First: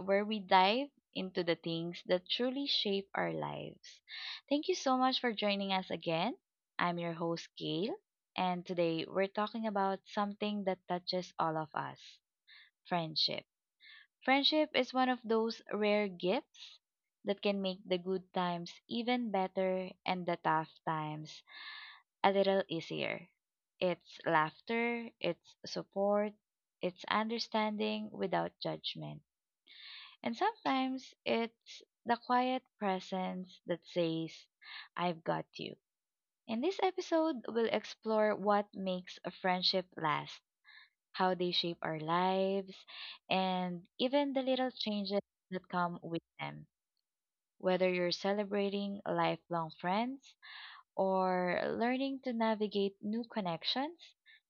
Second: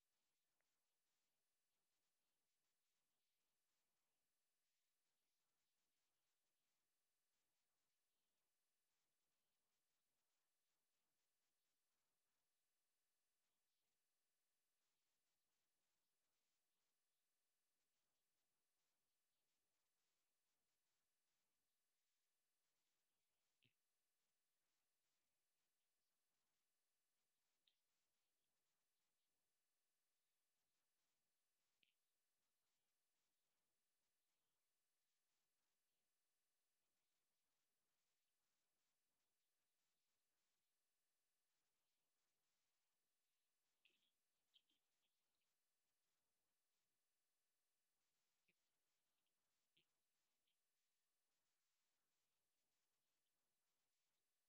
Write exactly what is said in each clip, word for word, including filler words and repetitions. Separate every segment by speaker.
Speaker 1: where we dive into the things that truly shape our lives. Thank you so much for joining us again. I'm your host, Gail, and today we're talking about something that touches all of us: friendship. Friendship is one of those rare gifts that can make the good times even better and the tough times a little easier. It's laughter, it's support, it's understanding without judgment. And sometimes it's the quiet presence that says, I've got you. In this episode, we'll explore what makes a friendship last, how they shape our lives, and even the little changes that come with them. Whether you're celebrating lifelong friends, or learning to navigate new connections,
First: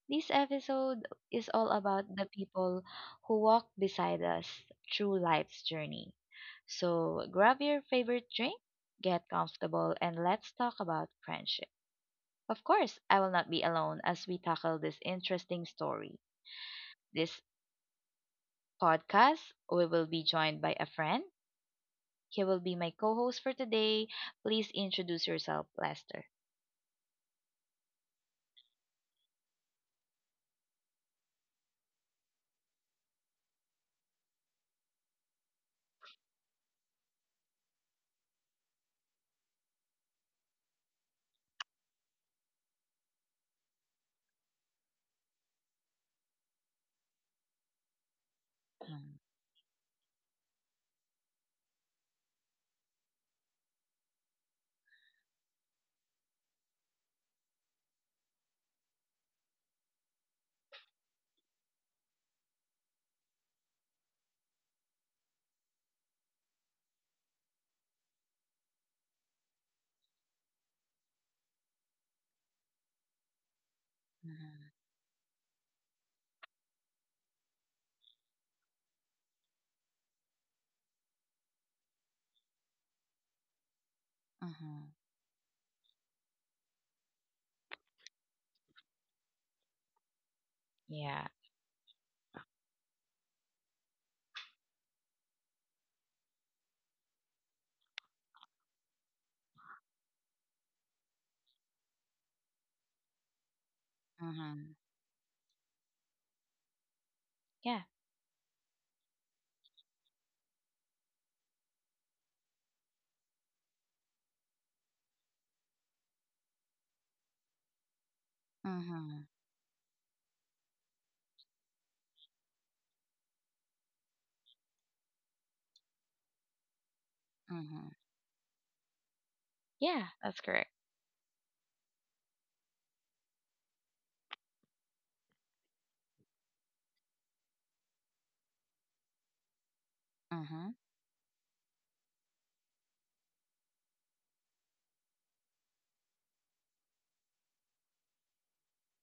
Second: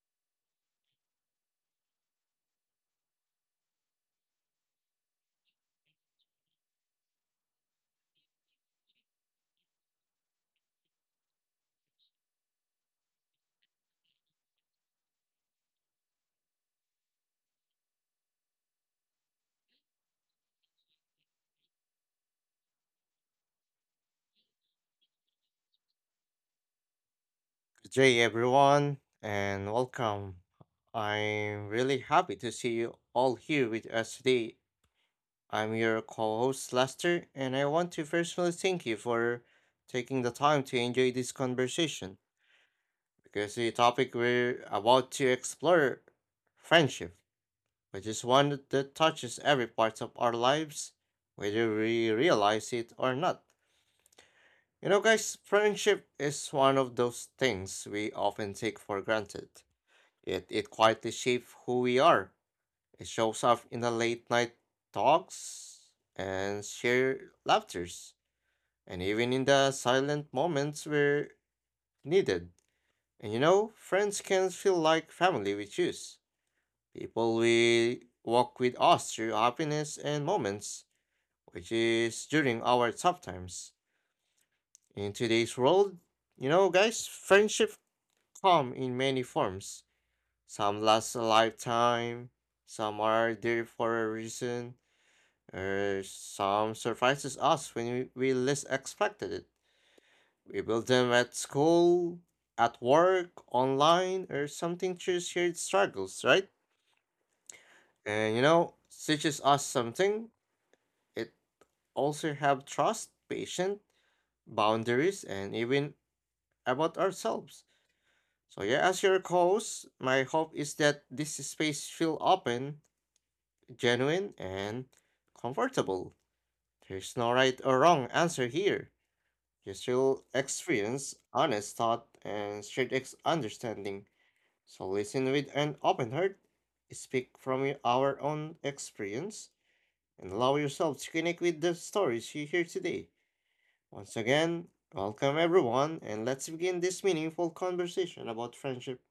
Speaker 1: this episode is all about the people who walk beside us through life's journey. So grab your favorite drink, get comfortable, and let's talk about friendship. Of course, I will not be alone as we tackle this interesting story. This podcast, we will be joined by a friend. He will be my co host for today. Please introduce yourself, Lester.
Speaker 2: Good day, everyone, and welcome. I'm really happy to see you all here with us today. I'm your co host, Lester, and I want to personally thank you for taking the time to enjoy this conversation because the topic we're about to explore friendship, which is one that touches every part of our lives, whether we realize it or not. You know, guys, friendship is one of those things we often take for granted. It, it quietly shapes who we are. It shows up in the late night talks and shared laughters, and even in the silent moments where needed. And you know, friends can
Speaker 1: Mm-hmm.
Speaker 2: feel like family we choose. People we walk with us through happiness and moments, which is during our tough times.
Speaker 1: Mm-hmm.
Speaker 2: In today's world, you know, guys, friendship come in many forms. Some last a
Speaker 1: Yeah.
Speaker 2: lifetime, some are there for a reason, or some surprises us when we, we least expected it. We build them at school, at work, online, or
Speaker 1: Mhm.
Speaker 2: something through shared struggles, right?
Speaker 1: Yeah.
Speaker 2: And you know, teaches us something. It also have trust, patience, boundaries, and even about ourselves. So yeah, as your
Speaker 1: Mhm.
Speaker 2: host, my hope is that this space feel open, genuine and comfortable. There's no right or
Speaker 1: Mhm.
Speaker 2: wrong answer here. Just
Speaker 1: Yeah,
Speaker 2: real
Speaker 1: that's correct.
Speaker 2: experience, honest thought, and shared ex- understanding. So listen with an open heart, speak from your- our own experience, and allow
Speaker 1: Mhm.
Speaker 2: yourself to connect with the stories you hear today. Once again, welcome everyone, and let's begin this meaningful conversation about friendship.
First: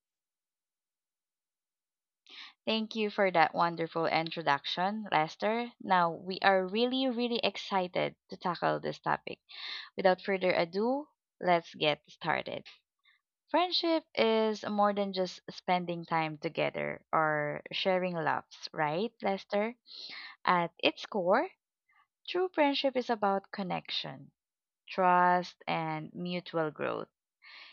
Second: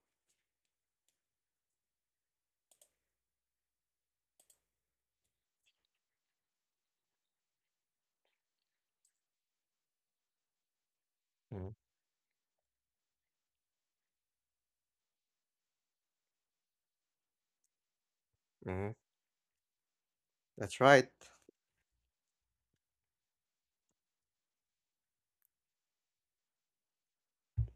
Speaker 1: Thank you for that wonderful introduction, Lester. Now, we are really really excited to tackle this topic. Without further ado,
Speaker 2: Mm,
Speaker 1: let's get started. Friendship is more than just spending time together or sharing laughs,
Speaker 2: mhm.
Speaker 1: right, Lester? At
Speaker 2: That's
Speaker 1: its
Speaker 2: right.
Speaker 1: core, true friendship is about connection, trust, and mutual growth.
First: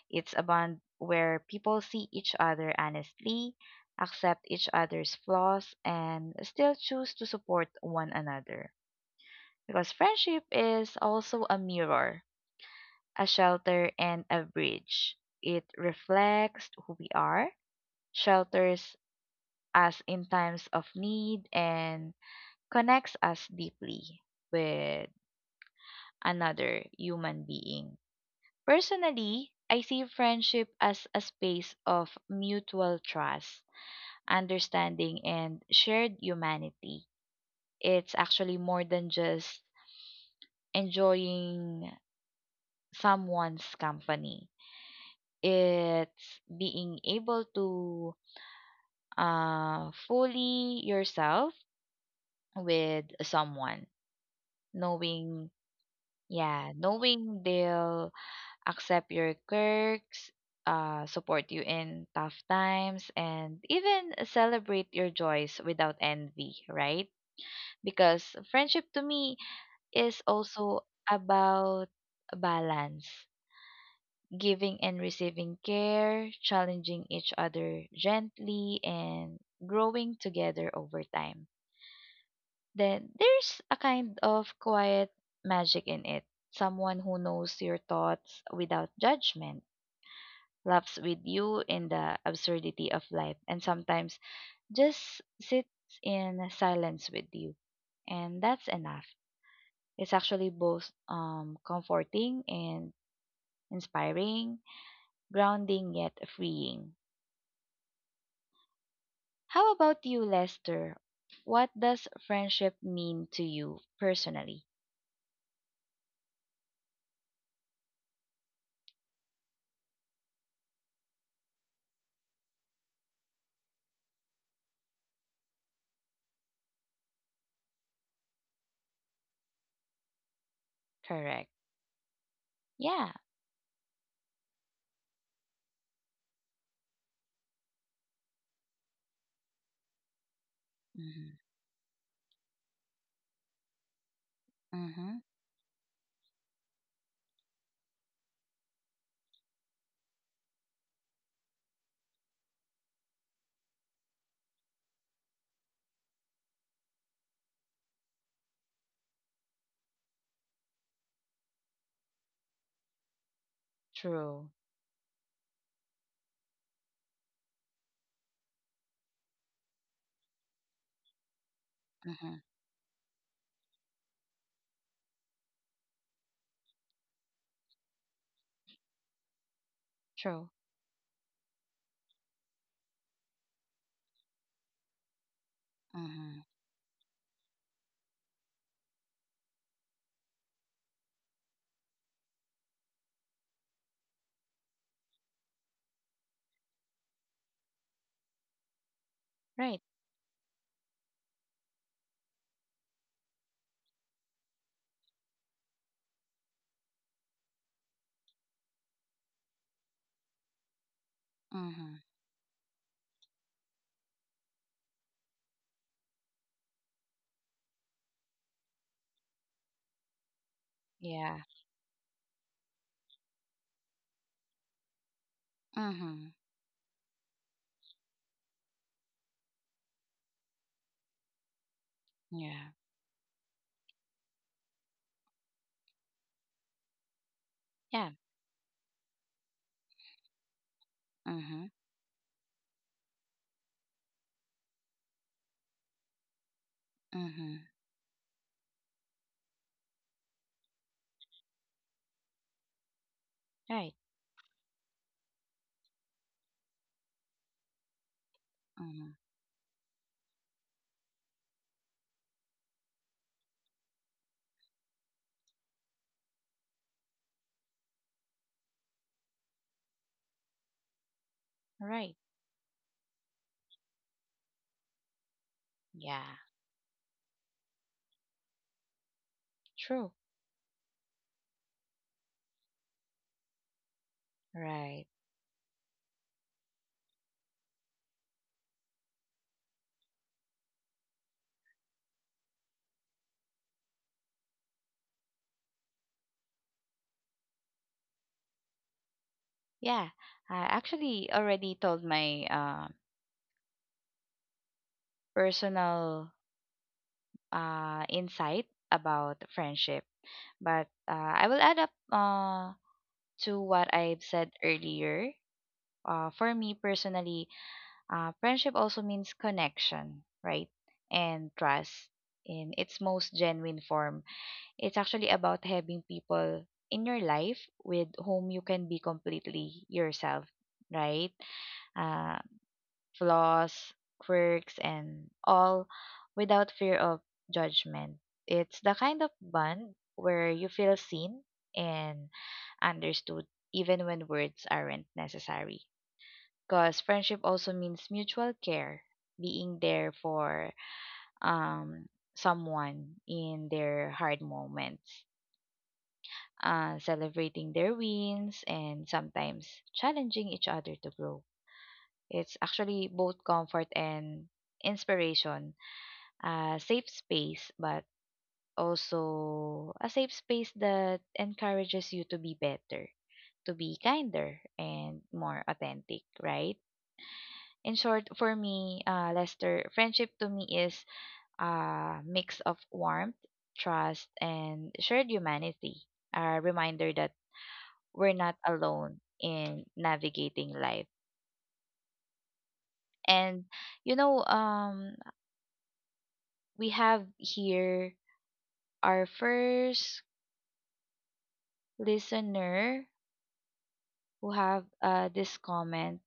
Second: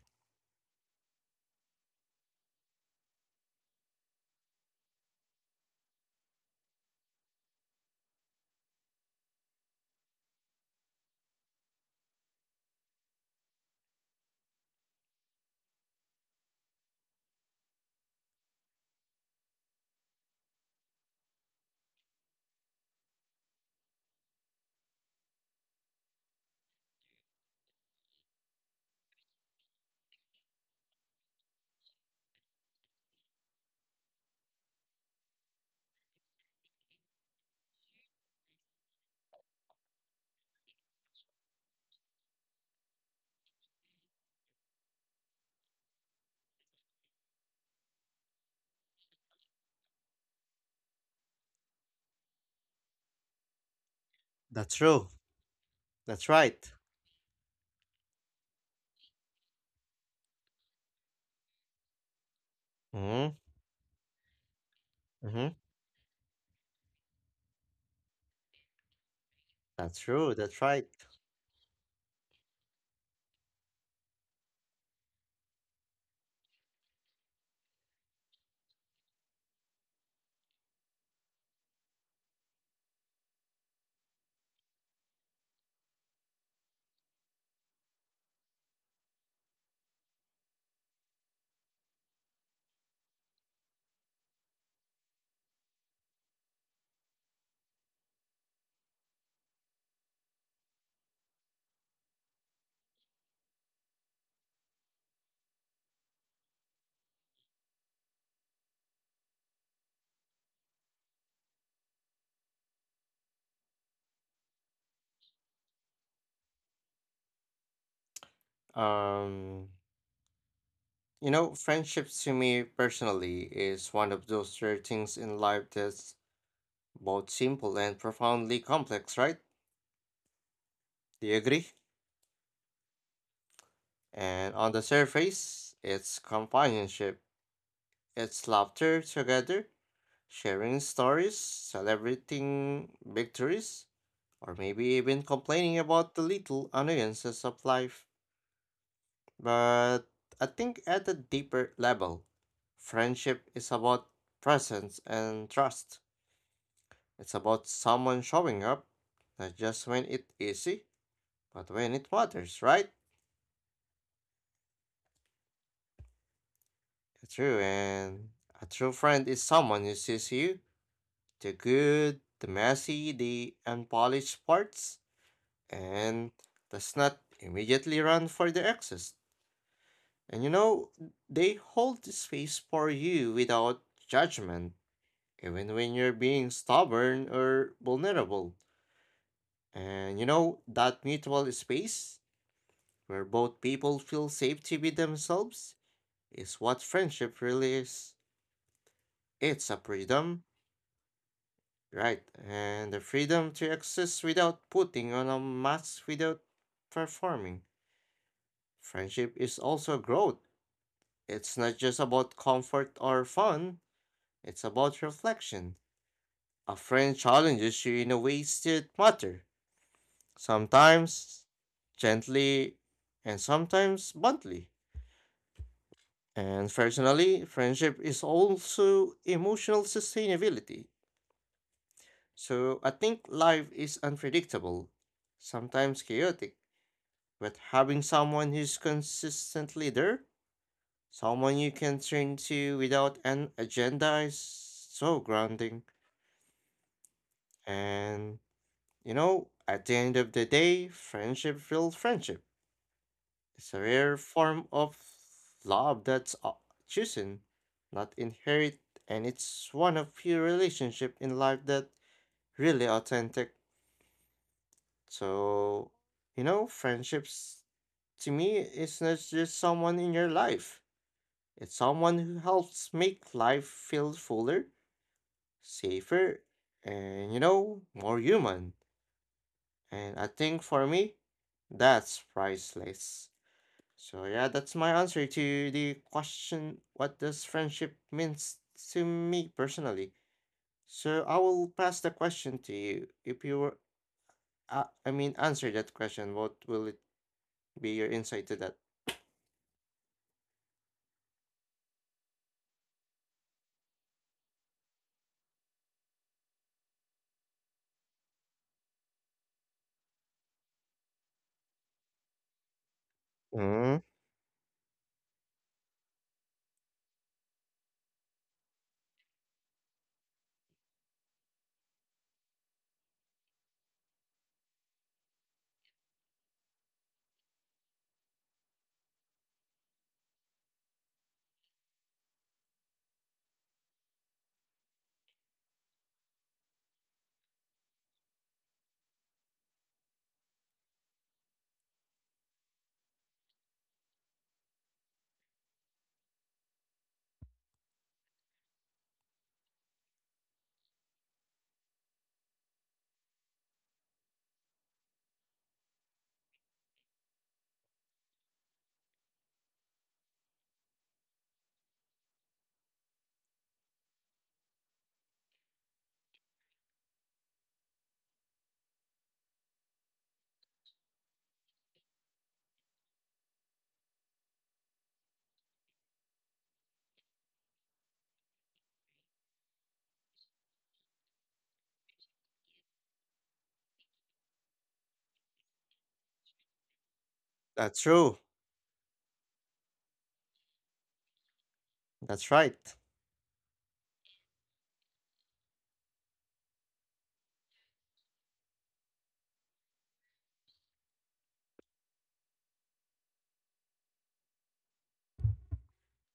Speaker 1: It's a bond where people see each other honestly, accept each other's flaws, and still choose to support one another. Because friendship is also a mirror, a shelter, and a bridge. It reflects who we are, shelters us in times of need, and connects us deeply with another human being. Personally, I see friendship as a space of mutual trust, understanding, and shared humanity. It's actually more than just enjoying someone's company, it's being able to uh, fully yourself with
Speaker 2: That's
Speaker 1: someone,
Speaker 2: true. That's
Speaker 1: knowing,
Speaker 2: right.
Speaker 1: yeah, knowing they'll accept your quirks. Uh, support you in
Speaker 2: Mm-hmm.
Speaker 1: tough times and even
Speaker 2: Mm-hmm.
Speaker 1: celebrate your joys without envy, right? Because
Speaker 2: That's
Speaker 1: friendship to
Speaker 2: true.
Speaker 1: me
Speaker 2: That's right.
Speaker 1: is also about balance, giving and receiving care, challenging each other gently, and growing together over time. Then there's a kind of quiet magic in it. Someone who knows your thoughts without judgment, laughs with you in the absurdity of life, and sometimes just sits in silence with you. And that's enough. It's actually both um, comforting and inspiring, grounding, yet freeing. How about you, Lester? What does friendship mean to you personally?
Speaker 2: Um, you know, friendships to me personally is one of those rare things in life that's both simple and profoundly complex, right? Do you agree?
Speaker 1: Correct.
Speaker 2: And on the
Speaker 1: Yeah.
Speaker 2: surface, it's companionship, it's laughter together, sharing stories, celebrating
Speaker 1: Mm-hmm.
Speaker 2: victories, or maybe even complaining about the little
Speaker 1: Mm-hmm.
Speaker 2: annoyances of life. But I think at a deeper level, friendship is about presence and trust. It's about someone showing up, not just when it's easy, but when it matters, right?
Speaker 1: True.
Speaker 2: True, and a true friend is someone who sees you, the good, the messy, the unpolished
Speaker 1: Mm-hmm.
Speaker 2: parts, and does not immediately run for the excess. And you know, they hold the space
Speaker 1: True.
Speaker 2: for you without judgment, even when you're being stubborn or vulnerable.
Speaker 1: Mm-hmm.
Speaker 2: And you know, that mutual space where both people feel safe to be themselves, is what friendship really is. It's a freedom,
Speaker 1: Right.
Speaker 2: right? And the freedom to exist without putting on a mask, without performing. Friendship is also growth. It's not just about comfort or fun,
Speaker 1: Mm-hmm.
Speaker 2: it's about reflection. A friend challenges you in a ways that matter, sometimes gently and
Speaker 1: Yeah.
Speaker 2: sometimes bluntly. And personally, friendship is
Speaker 1: Mm-hmm.
Speaker 2: also emotional sustainability. So I think life is
Speaker 1: Yeah.
Speaker 2: unpredictable, sometimes chaotic, but having someone who's consistently
Speaker 1: Yeah.
Speaker 2: there, someone you can turn to without an
Speaker 1: Mm-hmm.
Speaker 2: agenda is so grounding. And you know,
Speaker 1: Mm-hmm.
Speaker 2: at the end of the day, friendship feels friendship. It's a rare form of
Speaker 1: Right.
Speaker 2: love that's uh, chosen, not inherit, and it's one of few
Speaker 1: Mm-hmm.
Speaker 2: relationship in life that really authentic. So, you know, friendships to me is not just someone in your life. It's someone who helps make life
Speaker 1: Right.
Speaker 2: feel fuller, safer, and you know, more
Speaker 1: Yeah.
Speaker 2: human. And I think for me,
Speaker 1: True.
Speaker 2: that's priceless. So yeah, that's my answer to the question,
Speaker 1: Right.
Speaker 2: what does friendship means to me personally? So I will pass the question to you. If you were, uh, I mean, answer that question, what will it be your insight to that?
Speaker 1: Yeah. I actually already told my uh, personal uh, insight about friendship. But uh, I will add up
Speaker 2: Mm,
Speaker 1: uh, to what I've said earlier. Uh, for me personally, uh, friendship also means connection, right? And trust in its most genuine form. It's actually about having people in your life with whom you can be completely yourself, right? Uh, Flaws, quirks, and all without fear of judgment. It's the kind of bond where you feel seen and understood even when words aren't necessary. Because friendship also means mutual care, being there for um, someone in their hard moments, uh, celebrating their wins, and sometimes challenging each other to grow. It's actually both comfort and inspiration, a safe space, but also a safe space that encourages you to be better, to be kinder, and more authentic, right? In short, for me, uh, Lester, friendship to me is a mix of warmth, trust, and shared humanity, a reminder that
Speaker 2: that's true.
Speaker 1: we're not alone in navigating life.
Speaker 2: That's right.
Speaker 1: And you know, um, we have here our first listener who have uh, this comment.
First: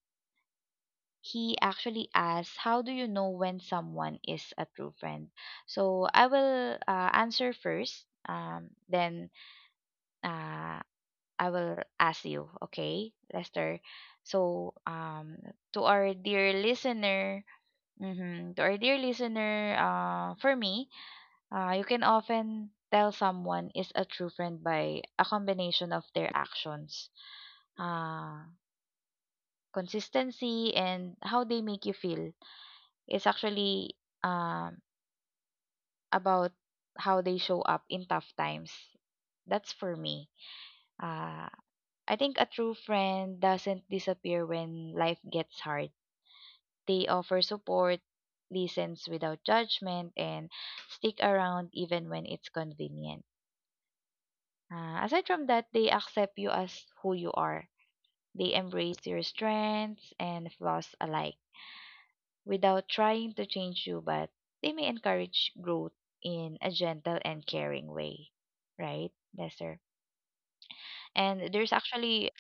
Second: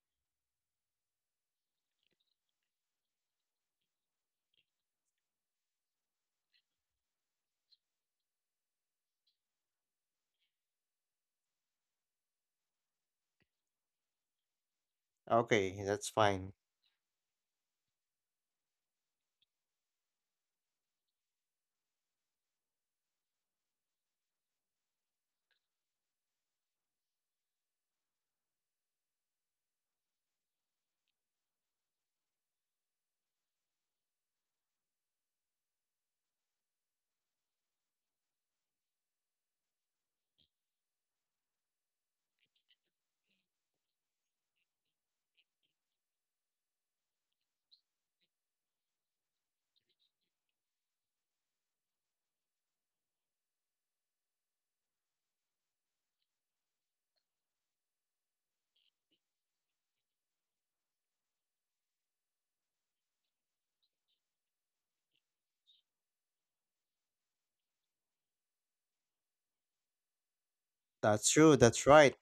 Speaker 1: He actually asks, how do you know when someone is a true friend? So I will uh, answer first, um, then uh, I will ask you. Okay, Lester. So,
Speaker 2: Okay,
Speaker 1: um,
Speaker 2: that's
Speaker 1: to
Speaker 2: fine.
Speaker 1: our dear listener, hmm to our dear listener, uh, for me, uh, you can often tell someone is a true friend by a combination of their actions, uh, consistency, and how they make you feel. Is actually um, about how they show up in tough times. That's for me. Uh, I think a true friend doesn't disappear when life gets hard. They offer support, listens without judgment, and stick around even when it's convenient. Uh, aside from that, they accept you as who you are. They embrace your strengths and flaws alike without trying to change you, but they may encourage growth in a gentle and caring way, right, Lester?
Speaker 2: That's
Speaker 1: And there's
Speaker 2: true. That's
Speaker 1: actually
Speaker 2: right.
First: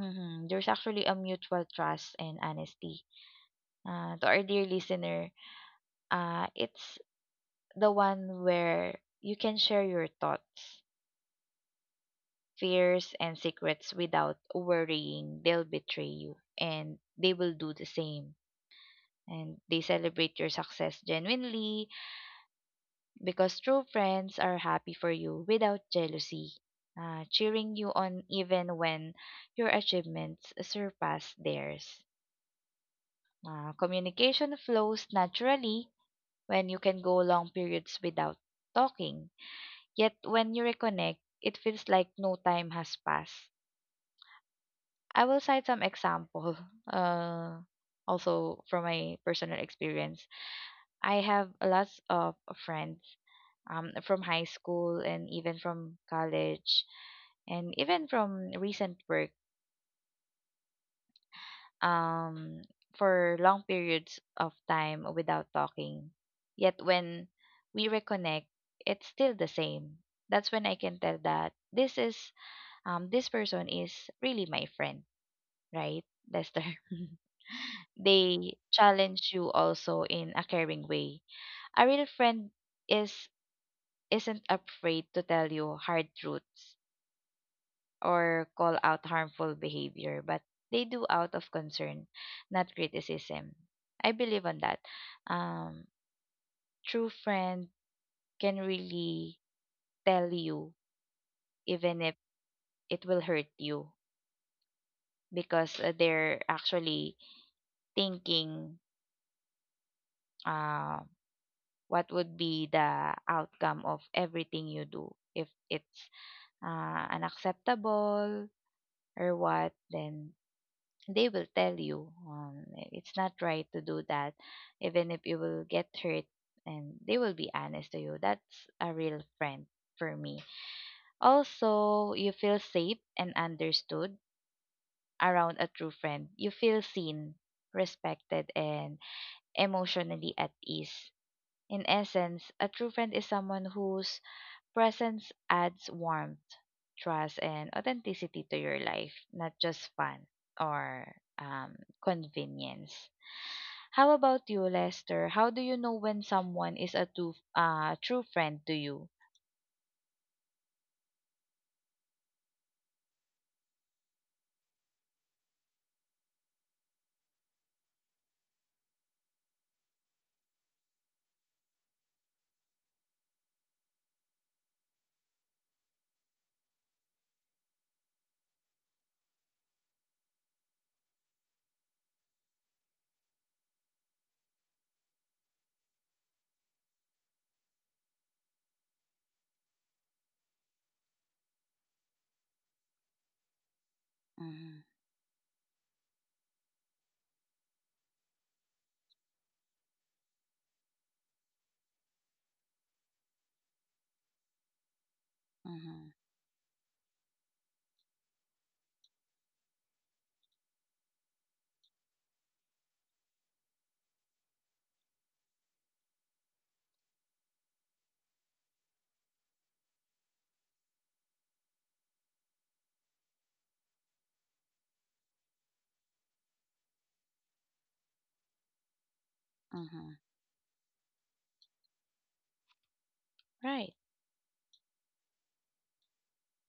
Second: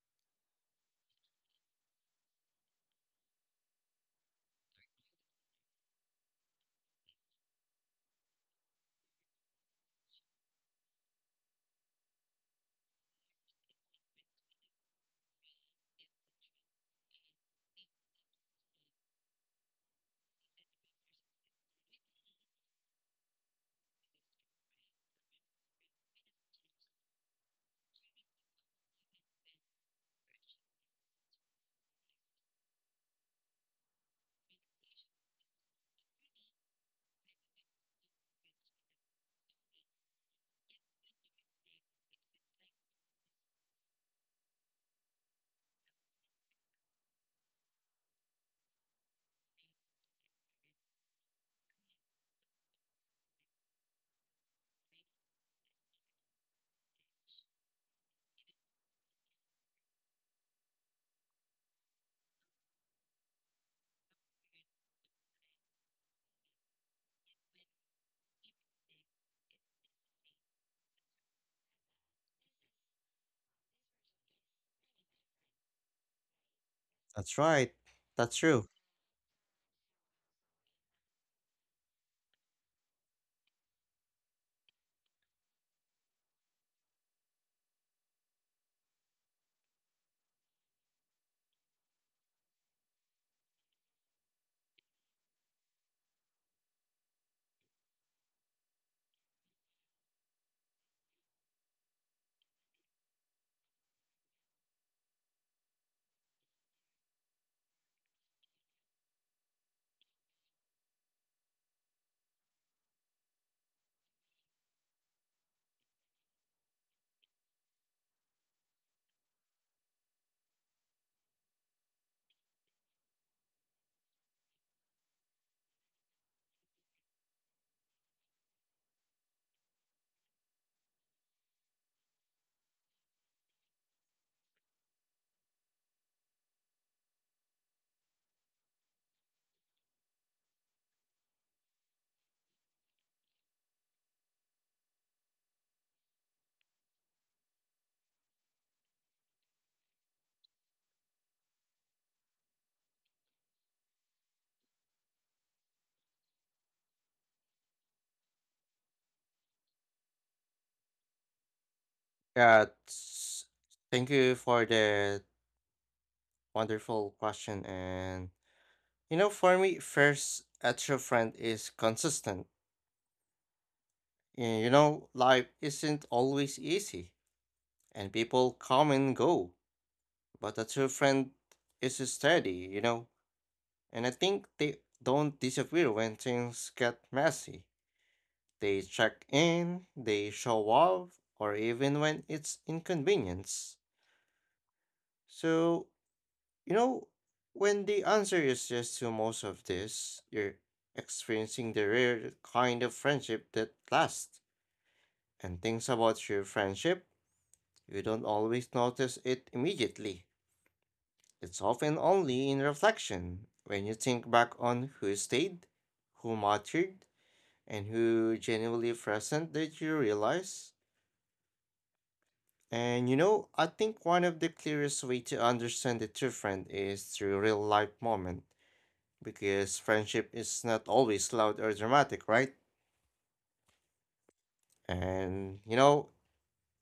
Speaker 1: mhm, there's actually a mutual trust and honesty. Uh, to our dear listener, uh, it's the one where you can share your thoughts, fears, and secrets without worrying they'll betray you, and they will do the same. And they celebrate your success genuinely, because true friends are happy for you without jealousy, uh, cheering you on even when your achievements surpass theirs. Uh, communication flows naturally when you can go long periods without talking, yet when you reconnect, it feels like no time has passed. I will cite some example. Uh, Also from my personal experience, I have lots of friends um, from high school and even from college and even from recent work um, for long periods of time without talking. Yet when we reconnect, it's still the same. That's when I can tell that this is um, this person is really my friend, right, Lester?
Speaker 2: That's right. That's true.
Speaker 1: They challenge you also in a caring way. A real friend is isn't afraid to tell you hard truths or call out harmful behavior, but they do out of concern, not criticism. I believe on that. Um, True friend can really tell you, even if it will hurt you, because uh, they're actually thinking uh, what would be the outcome of everything you do. If it's uh, unacceptable or what, then they will tell you um, it's not right to do that, even if you will get hurt, and they will be honest to you. That's a real friend for me. Also, you feel safe and understood. Around a true friend, you feel seen, respected, and emotionally at ease. In essence, a true friend is someone whose presence adds warmth, trust, and authenticity to your life, not just fun or um, convenience. How about you, Lester? How do you know when someone is a true, uh, true friend to you?
Speaker 2: Yeah. it's- Thank you for the wonderful question. And you know, for me, first, a true friend is consistent. You know, life isn't always easy, and people come and go, but a true friend is steady, you know, and I think they don't disappear when things get messy. They check in, they show up, or even when it's inconvenience.
Speaker 1: Mm-hmm.
Speaker 2: So, you know, when the answer is yes to most of this, you're experiencing the rare kind of friendship that lasts. And things
Speaker 1: Mm-hmm.
Speaker 2: about your friendship, you don't always notice it immediately. It's often only in reflection when you think back on who stayed, who mattered, and who genuinely present that you realize. And you know, I think one of the clearest way to understand the true friend is through real life moment because friendship
Speaker 1: Mm-hmm.
Speaker 2: is not always loud or dramatic, right?
Speaker 1: Right.
Speaker 2: And you know,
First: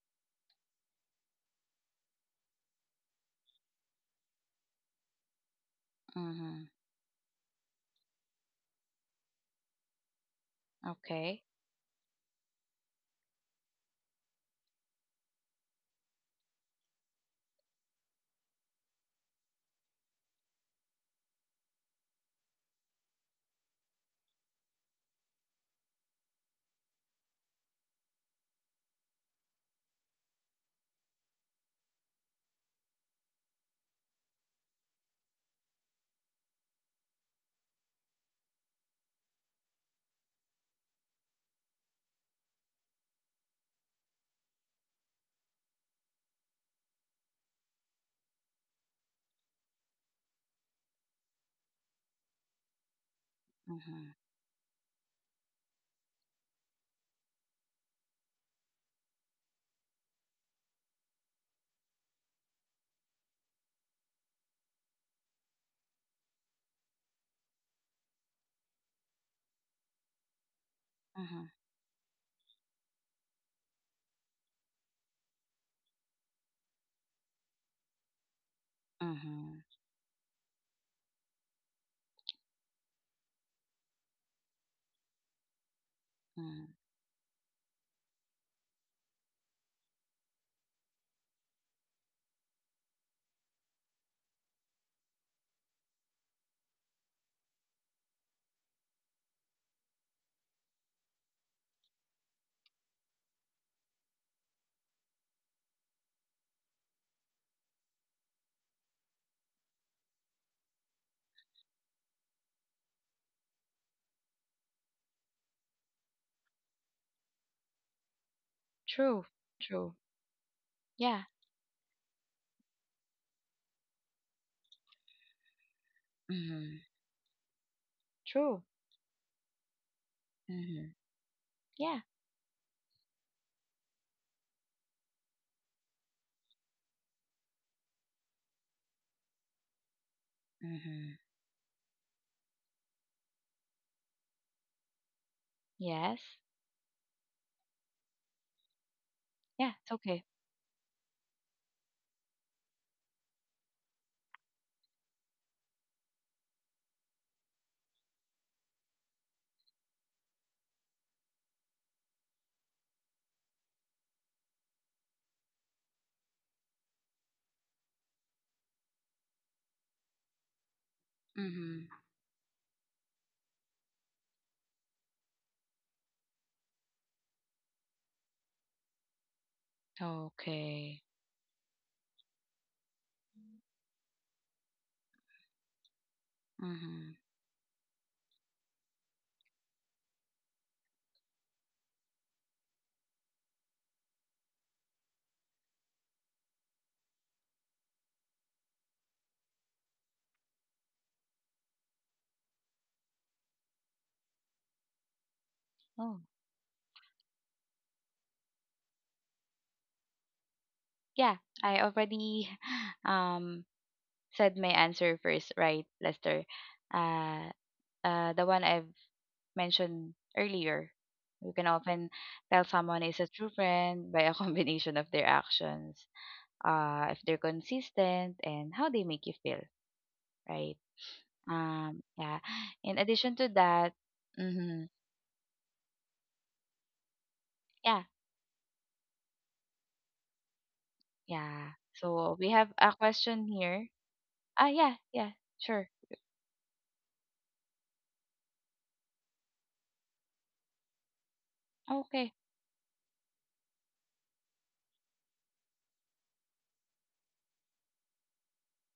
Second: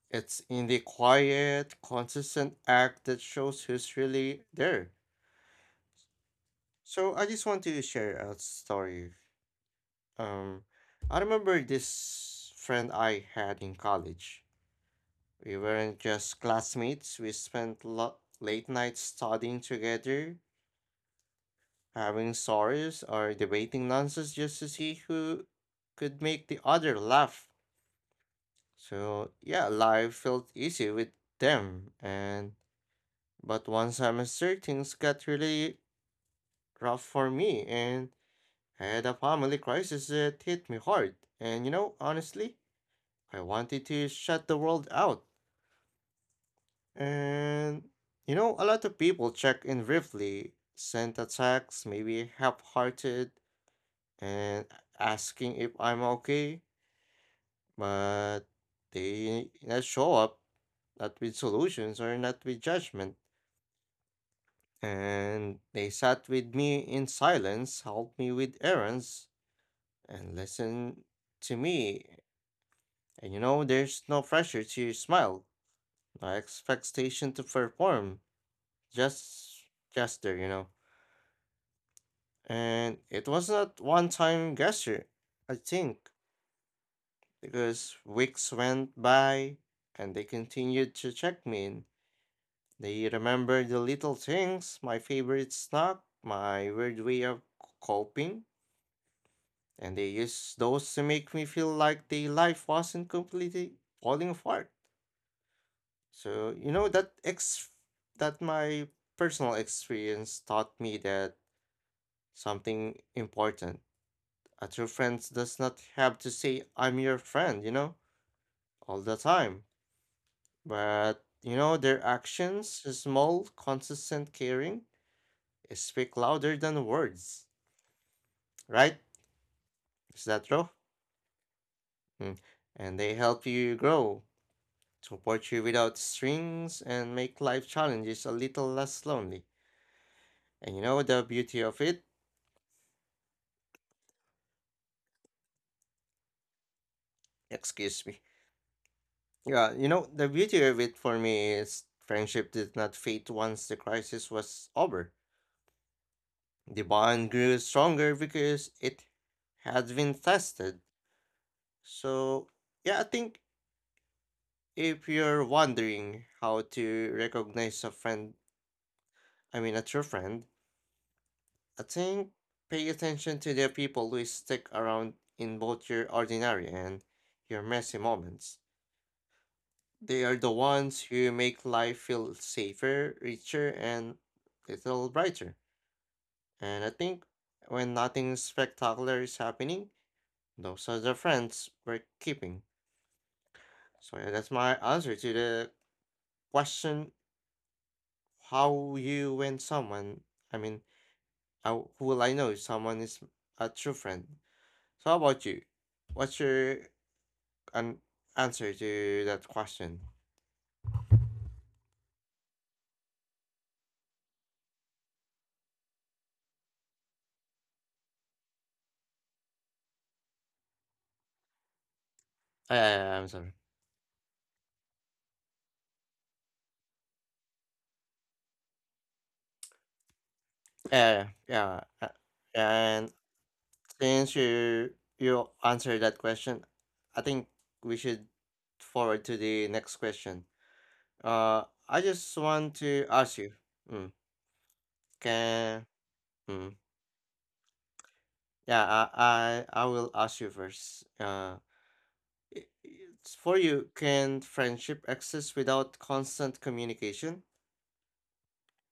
Speaker 2: it's in the quiet, consistent act that shows who's really there.
Speaker 1: Mm-hmm.
Speaker 2: So I just want to share a story. Um, I
Speaker 1: Okay.
Speaker 2: remember this friend I had in college. We weren't just classmates. We spent lo- late nights studying together, having stories or debating nonsense just to see who could make the other laugh. So yeah, life felt easy with them. And but one semester things got really rough for me and uh, the family crisis. It hit me hard, and you know, honestly, I wanted to shut the world out. And you know, a lot of people check in briefly, sent a text, maybe half-hearted,
Speaker 1: Mm-hmm.
Speaker 2: and asking if I'm okay, but they not show up, not with solutions or not with judgment. And they sat with me in silence, helped me with errands, and listened
Speaker 1: Mm-hmm.
Speaker 2: to me. And you know, there's no pressure to smile, no expectation to perform,
Speaker 1: Mm-hmm.
Speaker 2: just gesture, you know. And it was not one time gesture, I think,
Speaker 1: Mm-hmm.
Speaker 2: because weeks went by and they continued to check me in. They remembered the little things, my favorite snack, my weird way of c- coping, and they used those to make me feel like the life wasn't completely falling apart. So, you know, that ex that my personal experience taught me that something important. A true friend does not have to say I'm your friend, you know, all the
Speaker 1: True.
Speaker 2: time.
Speaker 1: True. Yeah.
Speaker 2: But, you know, their actions, small, consistent caring, speak louder than
Speaker 1: Mm-hmm.
Speaker 2: words,
Speaker 1: True.
Speaker 2: right? Is that true?
Speaker 1: Mm-hmm. Yeah.
Speaker 2: Mm. And they help you grow, support you without strings, and make life challenges a little less lonely. And you know
Speaker 1: Mm-hmm.
Speaker 2: the beauty of it?
Speaker 1: Yes.
Speaker 2: Excuse me.
Speaker 1: Yeah.
Speaker 2: Yeah, you
Speaker 1: It's
Speaker 2: know,
Speaker 1: okay.
Speaker 2: the beauty of it for me is friendship did not fade once the crisis was over. The bond grew stronger because it had been tested. So, yeah, I think if you're wondering how to recognize a friend, I mean, a true friend,
Speaker 1: Mm-hmm.
Speaker 2: I think pay attention to the people who stick around in both your ordinary and your messy moments. They are the
Speaker 1: Okay.
Speaker 2: ones who make life feel safer, richer, and little brighter. And I
Speaker 1: Mm-hmm.
Speaker 2: think when nothing spectacular is happening, those are the friends we're keeping. So yeah, that's my answer to the question: how you when someone? I mean, how who will I know if someone is a true friend? So how about you?
Speaker 1: Oh.
Speaker 2: What's your an answer to that question?
Speaker 1: Yeah. I already um said my answer first, right, Lester? Uh, uh, the one I've mentioned earlier. You can often tell
Speaker 2: Uh,
Speaker 1: someone is a
Speaker 2: I'm
Speaker 1: true
Speaker 2: sorry.
Speaker 1: friend by a combination of their actions, uh, if they're consistent, and how they make you feel, right?
Speaker 2: Uh, yeah, yeah.
Speaker 1: Um,
Speaker 2: uh,
Speaker 1: yeah. In
Speaker 2: And
Speaker 1: addition to that,
Speaker 2: since
Speaker 1: mm-hmm,
Speaker 2: you you answered that question, I think we
Speaker 1: yeah,
Speaker 2: should forward to the next question. Uh,
Speaker 1: yeah.
Speaker 2: I
Speaker 1: So
Speaker 2: just
Speaker 1: we have
Speaker 2: want
Speaker 1: a
Speaker 2: to ask
Speaker 1: question
Speaker 2: you.
Speaker 1: here.
Speaker 2: Mm,
Speaker 1: Ah, yeah, yeah, sure.
Speaker 2: can mm, yeah, I, I I will ask you first. Uh,
Speaker 1: Okay.
Speaker 2: i- it's for you, can friendship exist without constant communication?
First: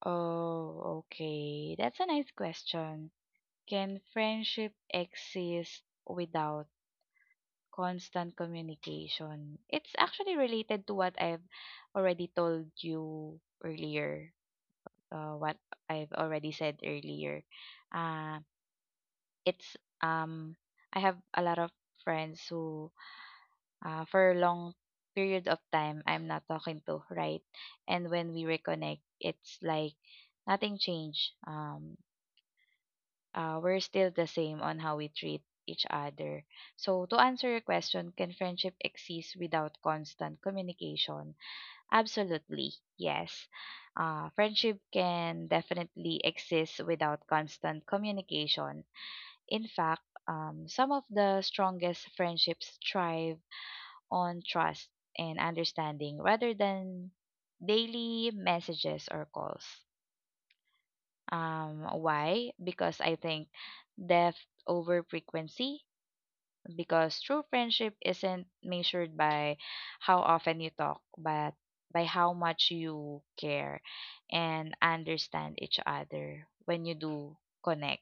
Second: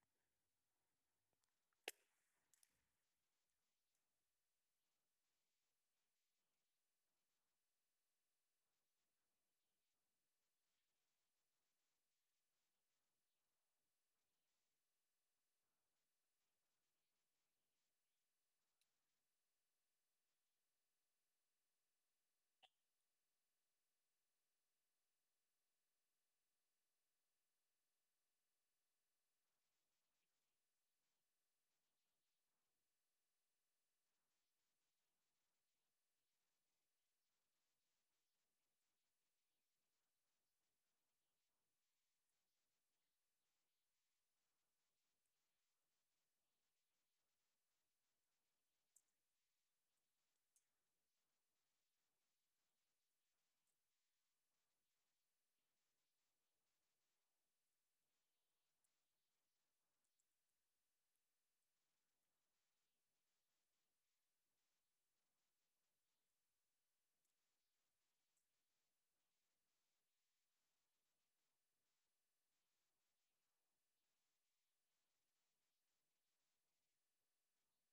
Speaker 1: Oh, okay. That's a nice question. Can friendship exist without constant communication? It's actually related to what I've already told you earlier, uh, what I've already said earlier. Uh, it's um, I have a lot of friends who, uh, for a long period of time, I'm not talking to, right? And when we reconnect, it's like nothing changed. Um, uh, we're still the same on how we treat each other. So, to answer your question, can friendship exist without constant communication? Absolutely, yes. Uh, friendship can definitely exist without constant communication. In fact, um, some of the strongest friendships thrive on trust and understanding rather than daily messages or calls. Um, why? Because I think depth over frequency. Because true friendship isn't measured by how often you talk, but by how much you care and understand each other when you do connect.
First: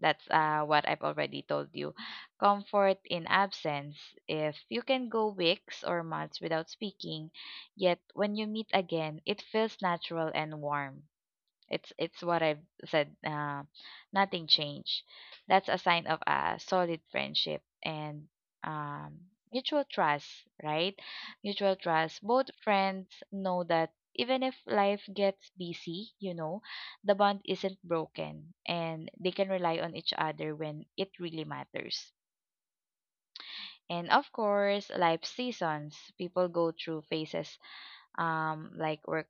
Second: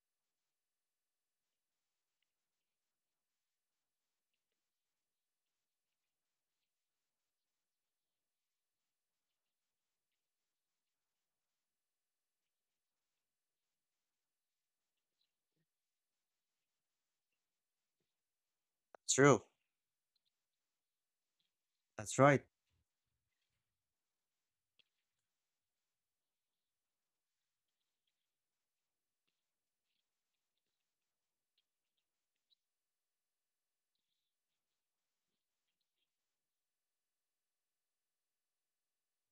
Speaker 1: That's uh, what I've already told you. Comfort in absence. If you can go weeks or months without speaking, yet when you meet again, it feels natural and warm. It's it's what I've said. Uh, nothing changed. That's a sign of a solid friendship and um,
Speaker 2: True.
Speaker 1: mutual trust, right? Mutual
Speaker 2: That's
Speaker 1: trust.
Speaker 2: right.
Speaker 1: Both friends know that even if life gets busy, you know, the bond isn't broken, and they can rely on each other when it really matters. And of course, life seasons. People go through phases um, like work,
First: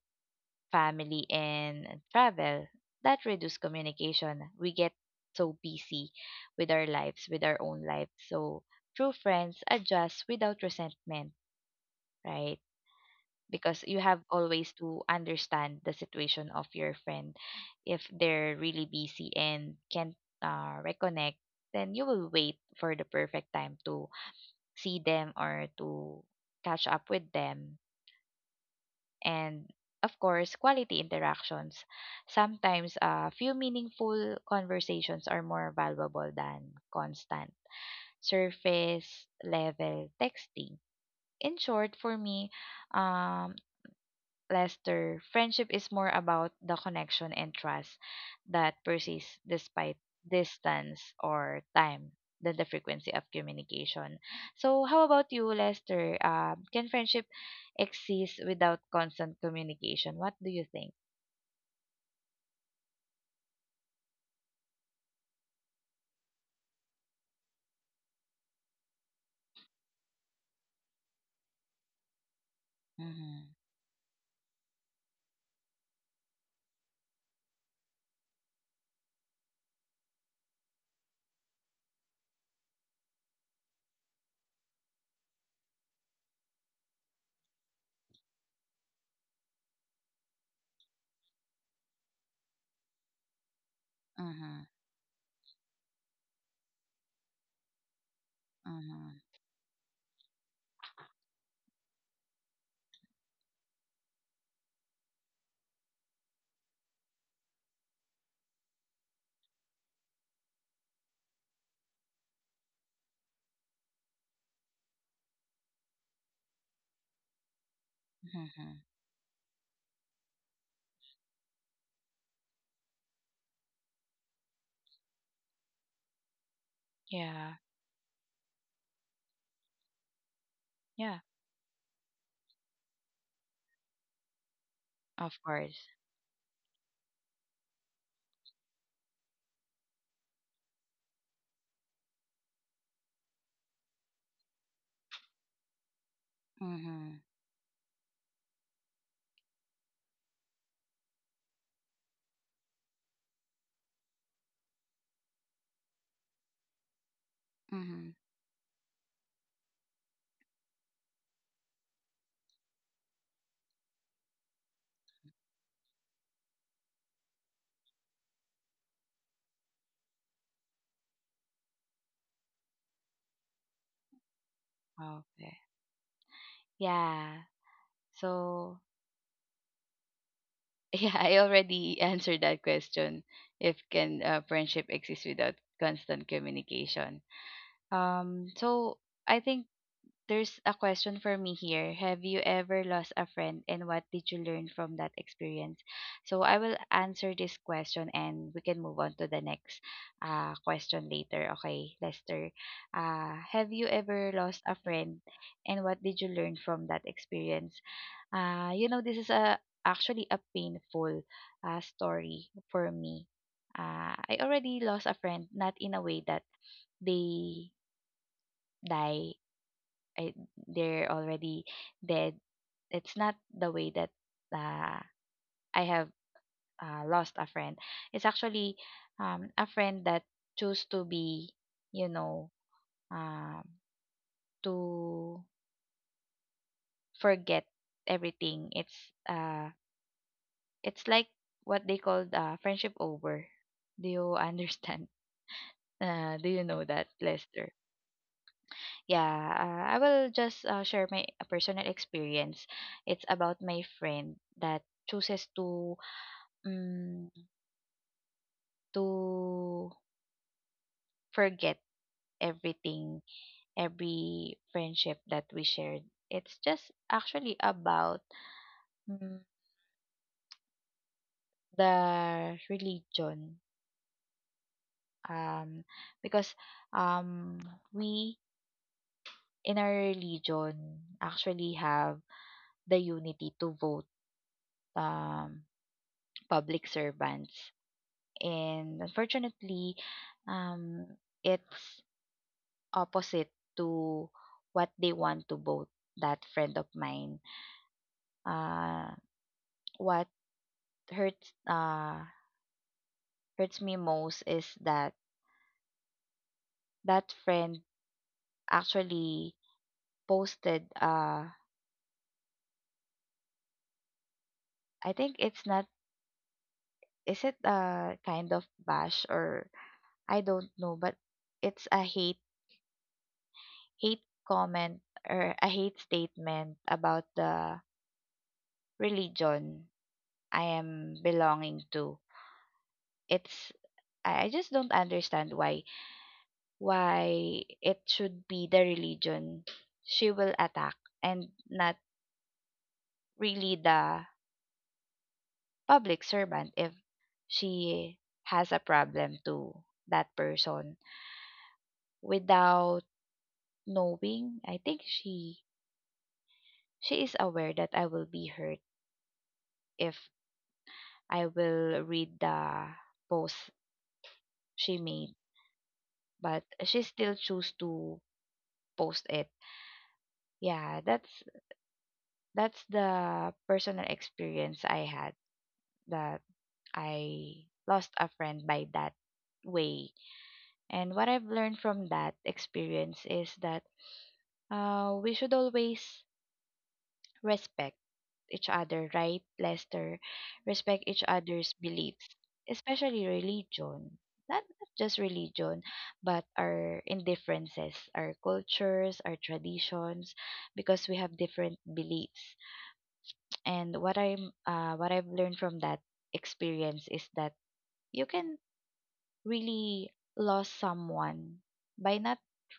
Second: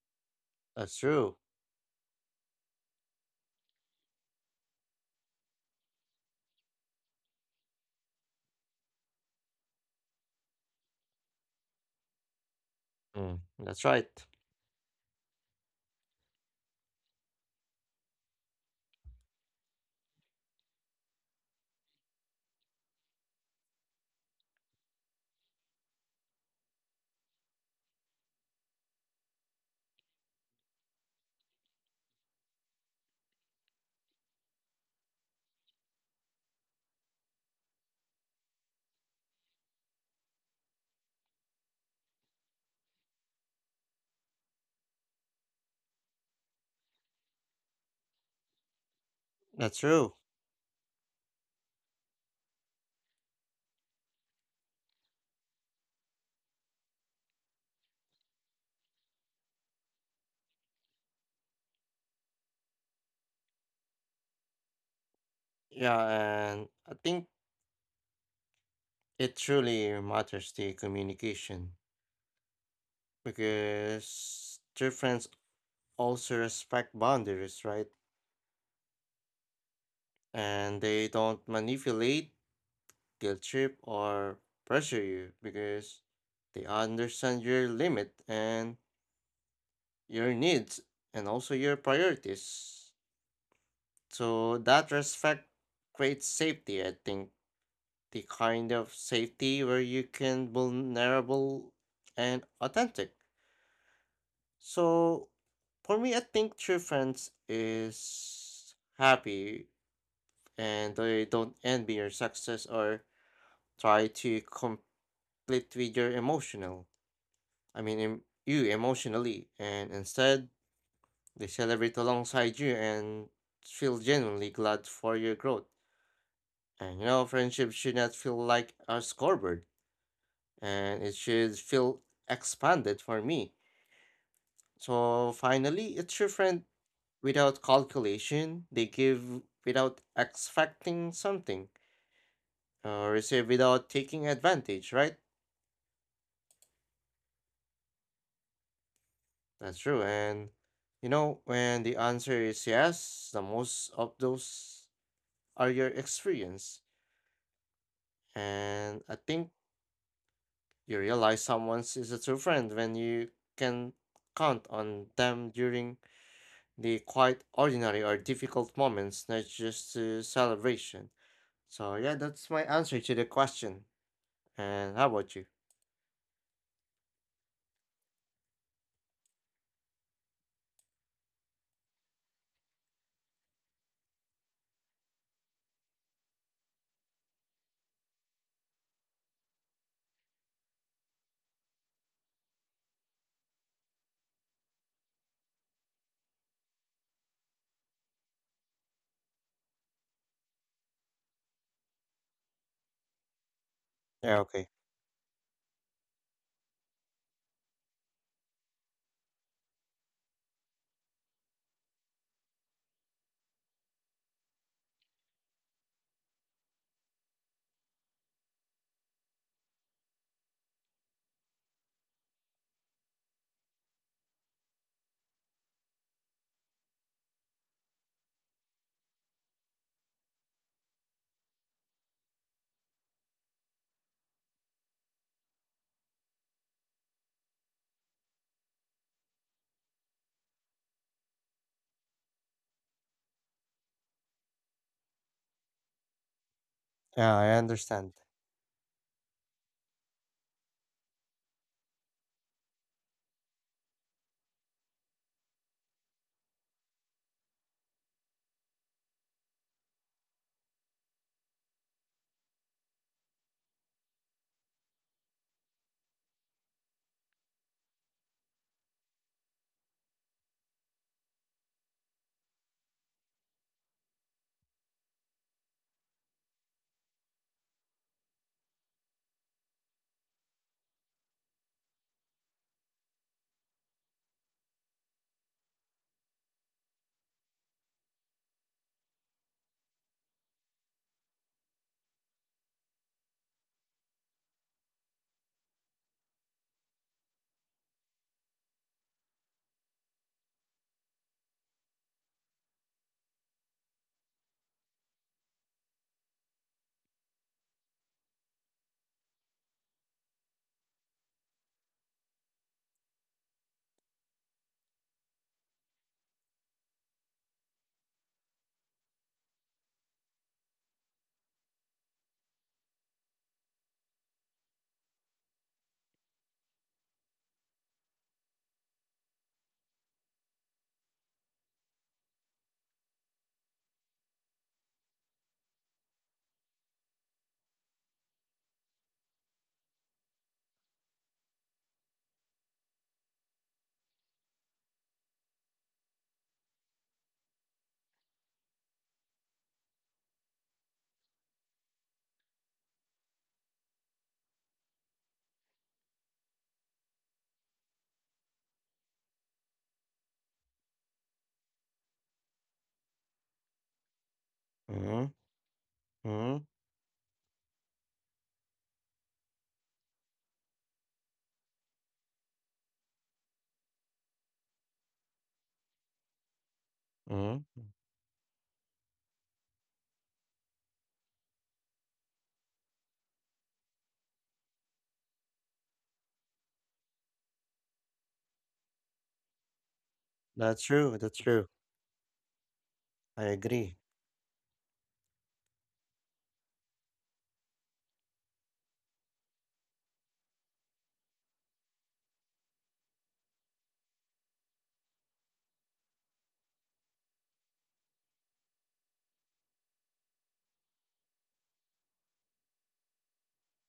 Speaker 2: That's
Speaker 1: family,
Speaker 2: true.
Speaker 1: and travel. That reduces communication. We get so busy with our lives, with our own lives. So true friends adjust without resentment, right?
Speaker 2: Mm, that's
Speaker 1: Because
Speaker 2: right.
Speaker 1: you have always to understand the situation of your friend. If they're really busy and can't uh, reconnect, then you will wait for the perfect time to see them or to catch up with them. And of course, quality interactions. Sometimes a few meaningful conversations are more valuable than constant surface level texting. In short, for me, um, Lester, friendship is more about the connection and trust that
Speaker 2: That's
Speaker 1: persists
Speaker 2: true.
Speaker 1: despite distance or time than the frequency of communication. So, how about you, Lester? Uh, can friendship exist without constant communication? What do you think?
Speaker 2: Yeah, and I think it truly matters the communication.
Speaker 1: Mm-hmm.
Speaker 2: Because true friends also respect boundaries, right? And they don't manipulate, guilt trip, or pressure you because they understand your limit and your needs and also your priorities. So that
Speaker 1: Mm-hmm.
Speaker 2: respect creates safety, I think. The kind of safety where
Speaker 1: Mm-hmm.
Speaker 2: you can vulnerable and authentic. So for me, I think true friends is happy and I don't envy your success or try to compete with your emotional. I mean, em- you
Speaker 1: Mm-hmm.
Speaker 2: emotionally, and instead they celebrate alongside you and feel genuinely glad for your growth. And you know, friendship should
Speaker 1: Yeah.
Speaker 2: not feel like a scoreboard, and it should
Speaker 1: Yeah.
Speaker 2: feel expanded for me. So
Speaker 1: Of
Speaker 2: finally, it's
Speaker 1: course.
Speaker 2: your friend without calculation. They give without expecting something, or receive without taking advantage, right?
Speaker 1: Mm-hmm.
Speaker 2: That's true. And you know, when the answer is yes, the most of those are your experience.
Speaker 1: Mm-hmm.
Speaker 2: And I think you realize someone is a true friend when you can count on them during the quite ordinary or difficult moments, not just to celebration. So yeah, that's my answer to the question. And how about you?
Speaker 1: Okay. Yeah. So yeah, I already answered that question. If can uh, friendship exist without constant communication? Um, so I think there's a question for me here. Have you ever lost a friend and what did you learn from that experience? So I will answer this question and we can move on to the next uh, question later. Okay, Lester. Uh, have you
Speaker 2: Yeah,
Speaker 1: ever
Speaker 2: okay.
Speaker 1: lost a friend and what did you learn from that experience? Uh, you know, this is a actually a painful uh, story for me. Uh, I already lost a friend, not in a way that they die. I, they're already dead. It's not the way that uh, I have uh, lost a friend. It's actually um, a friend that chose to be, you know, um, to forget everything. It's uh, it's like what they called uh, friendship over. Do you understand? Uh, do you know
Speaker 2: Yeah,
Speaker 1: that,
Speaker 2: I
Speaker 1: Lester?
Speaker 2: understand.
Speaker 1: Yeah, uh, I will just uh, share my uh, personal experience. It's about my friend that chooses to mm, to forget everything, every friendship that we shared. It's just actually about mm, the religion. Um, because um, we in our religion actually have the unity to vote um, public servants. And unfortunately, um, it's opposite to what they want to both that friend of mine. Uh, what hurts uh, hurts me most is that that friend actually posted uh I think it's not, is it a kind of bash or I don't know, but it's a hate hate comment or a hate statement about the religion I am belonging to. It's I I just don't understand why why it should be the religion she will attack and not really the public servant if she has a problem to that person. Without knowing, I think she she is aware that I will be hurt if I will read the post she
Speaker 2: Mm-hmm.
Speaker 1: made,
Speaker 2: Mm-hmm.
Speaker 1: but she still choose to post it. Yeah, that's that's the personal experience I had, that
Speaker 2: Mm-hmm.
Speaker 1: I lost a friend by that way. And what I've learned from that experience is that uh, we should always respect each other, right, Lester?
Speaker 2: That's true. That's
Speaker 1: Respect
Speaker 2: true.
Speaker 1: each other's beliefs,
Speaker 2: I
Speaker 1: especially
Speaker 2: agree.
Speaker 1: religion. Not, not just religion, but our indifferences, our cultures, our traditions, because we have different beliefs. And what I'm, uh, what I've learned from that experience is that you can really lost someone by not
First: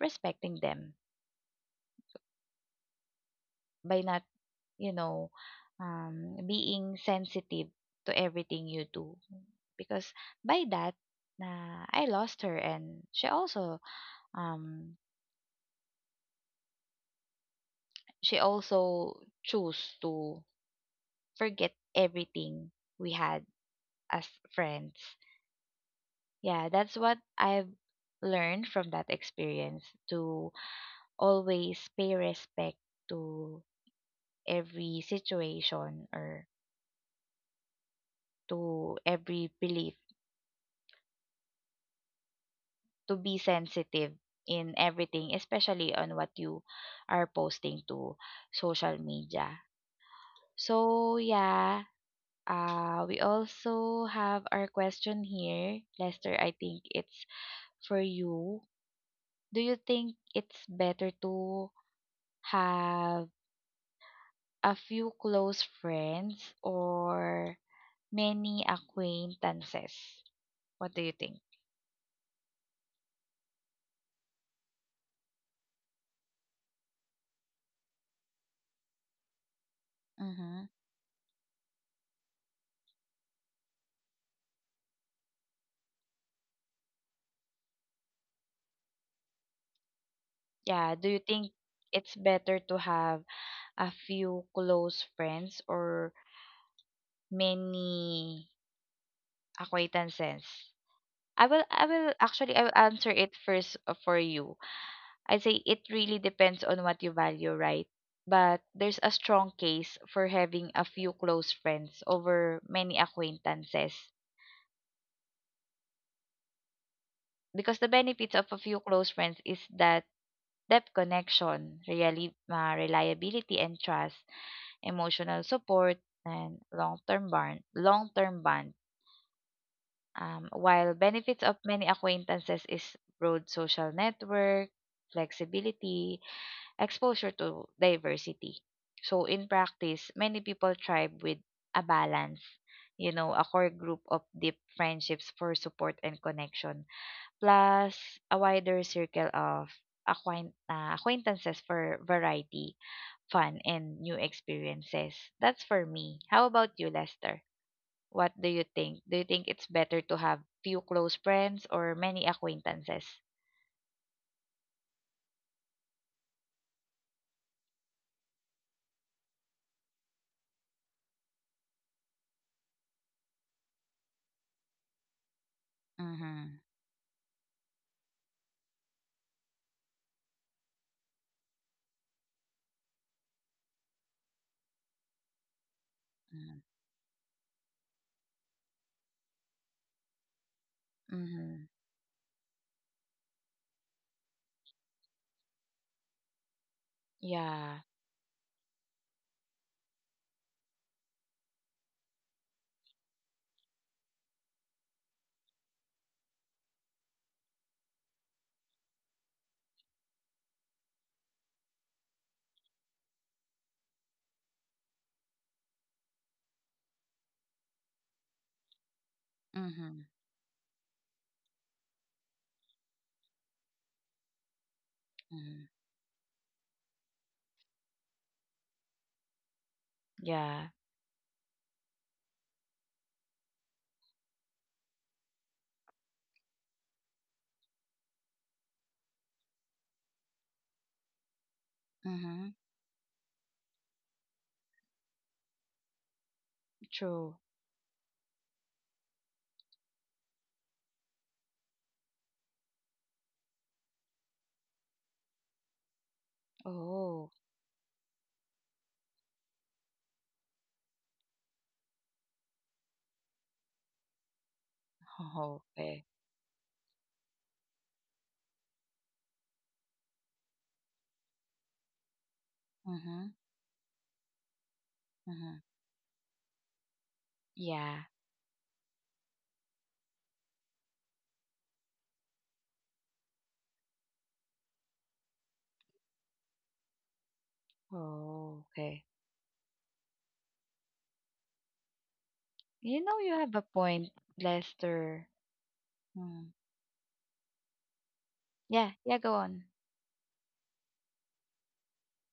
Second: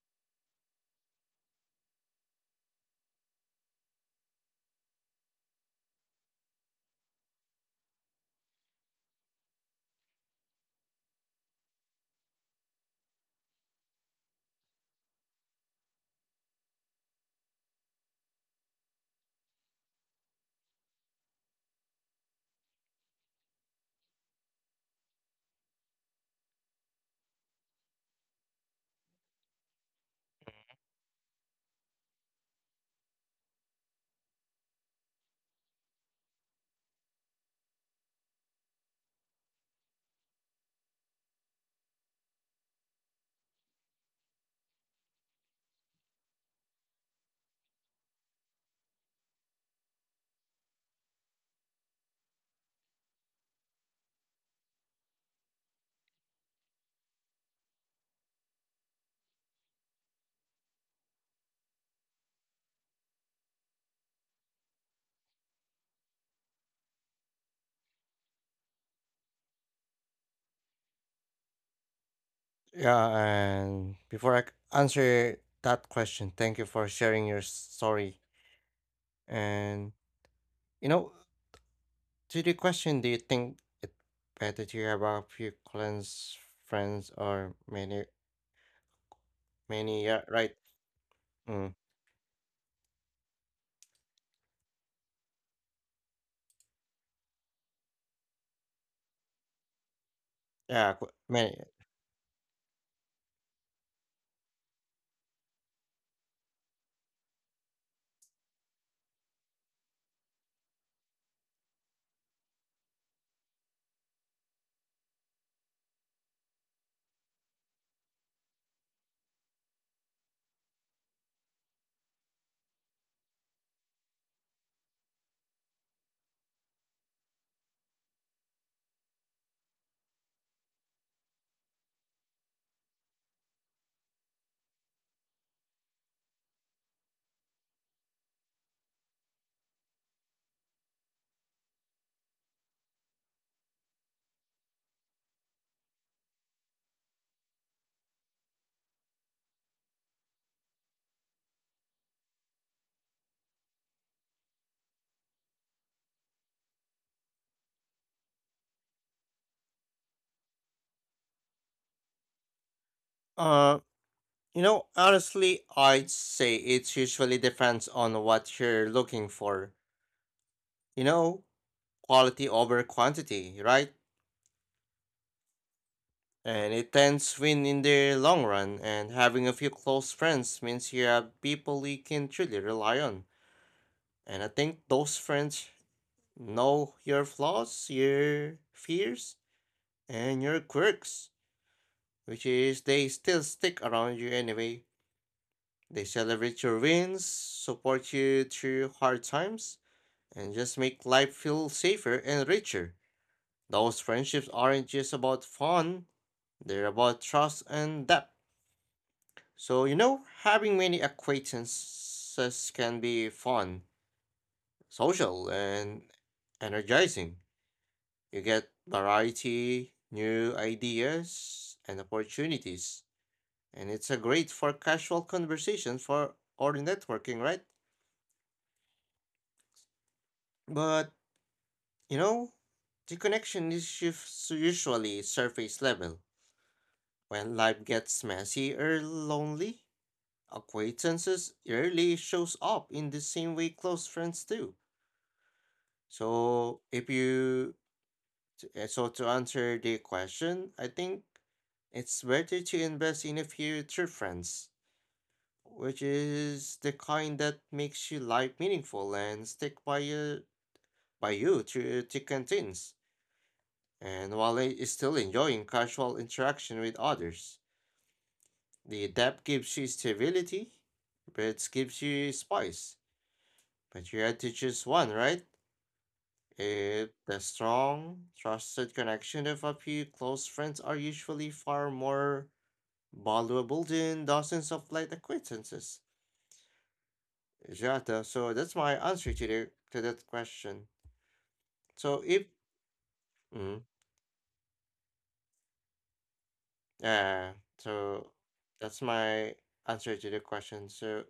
Speaker 1: respecting them, by not, you know, um, being sensitive to everything you do. Because by that, na I lost her, and she also, um, she also chose to forget everything we had as friends. Yeah, that's what I've learned from that experience: to always pay respect to every situation or to every belief, to be sensitive in everything, especially on what you are posting to social media. So yeah, uh, we also have our question here, Lester. I think it's for you. Do you think it's better to have a few close friends or many acquaintances? What do you think?
Speaker 2: Yeah, and before I c- answer that question, thank you for sharing your story.
Speaker 1: Mm-hmm.
Speaker 2: And you know, to the question, do you think it better to have a few close friends or many,
Speaker 1: Yeah,
Speaker 2: many?
Speaker 1: do you
Speaker 2: Yeah,
Speaker 1: think
Speaker 2: right.
Speaker 1: it's better to
Speaker 2: Mm,
Speaker 1: have a few close friends or many acquaintances? I
Speaker 2: yeah, qu-
Speaker 1: will I
Speaker 2: many.
Speaker 1: will actually I will answer it first uh, for you. I say it really depends on what you value, right? But there's a strong case for having a few close friends over many acquaintances, because the benefits of a few close friends is that depth connection, really, uh, reliability and trust, emotional support, and long-term bond, long-term bond. Um, while benefits of many acquaintances is broad social network, flexibility, exposure to diversity. So in practice, many people thrive with a balance, you know, a core group of deep friendships for support and connection, plus a wider circle of acquaint- uh, acquaintances for variety, fun, and new experiences. That's for me. How about you, Lester? What do you think? Do you think it's better to have few close friends or many acquaintances?
Speaker 2: Uh, you know, honestly, I'd say it usually depends on what you're looking for. You know, quality over quantity, right?
Speaker 1: Mhm.
Speaker 2: And it tends win in the long run, and having a few close friends means you have people you can truly rely on. And I think those
Speaker 1: Mhm.
Speaker 2: friends know your flaws, your fears, and
Speaker 1: Mhm.
Speaker 2: your quirks, which is they still stick around you anyway. They
Speaker 1: Yeah.
Speaker 2: celebrate your wins, support you through hard times, and just make life feel safer and richer. Those friendships aren't just about fun, they're about trust and depth. So, you know, having many acquaintances can be fun, social, and energizing. You get
Speaker 1: Mhm.
Speaker 2: variety, new ideas, and opportunities. And it's a
Speaker 1: Mhm.
Speaker 2: great for casual conversation for or networking, right?
Speaker 1: Yeah.
Speaker 2: But, you know, the connection is shif- usually surface level. When life gets messy or lonely,
Speaker 1: Mhm.
Speaker 2: acquaintances rarely shows up in the same way close friends do.
Speaker 1: True.
Speaker 2: So if you t- uh, so to answer the question, I think it's better to invest in a future friends, which
Speaker 1: Oh.
Speaker 2: is the kind that makes your life meaningful and stick by you by you through thick and thins. And
Speaker 1: Oh,
Speaker 2: while i- is
Speaker 1: okay.
Speaker 2: still enjoying casual interaction with others, the depth gives you stability, but it gives
Speaker 1: Mhm.
Speaker 2: you spice. But you had
Speaker 1: Mhm.
Speaker 2: to choose one, right?
Speaker 1: Yeah.
Speaker 2: It, the strong, trusted connection of a few close friends are usually far more valuable than dozens of light acquaintances.
Speaker 1: Oh, okay.
Speaker 2: Jata, so that's my answer to the to that question.
Speaker 1: You know you
Speaker 2: So
Speaker 1: have
Speaker 2: if
Speaker 1: a point,
Speaker 2: mm,
Speaker 1: Lester. Mm.
Speaker 2: yeah,
Speaker 1: Yeah, yeah, go
Speaker 2: so
Speaker 1: on.
Speaker 2: that's my answer to the question. So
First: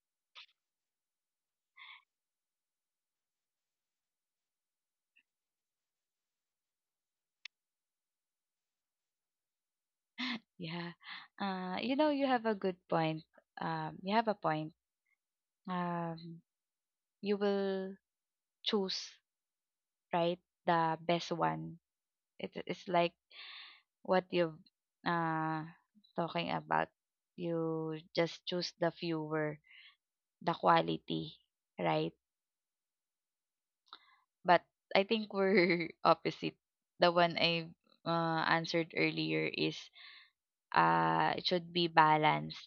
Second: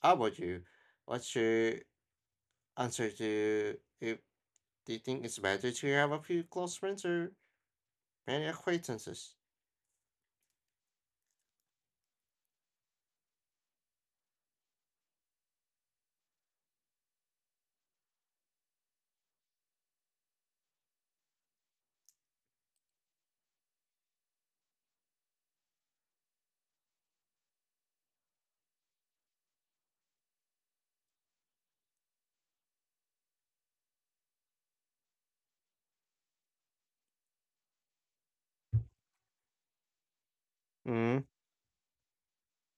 Speaker 2: how about you? What's your answer to if do you think it's better to have a few close friends or many acquaintances?
Speaker 1: Yeah. Uh, you know, you have a good point. Um, you have a point. Um, you will choose, right, the best one. It, it's like what you've uh, talking about. You just choose the fewer, the quality, right? But I think we're opposite. The one I uh, answered earlier is
Speaker 2: Mm,
Speaker 1: uh, it should be balanced.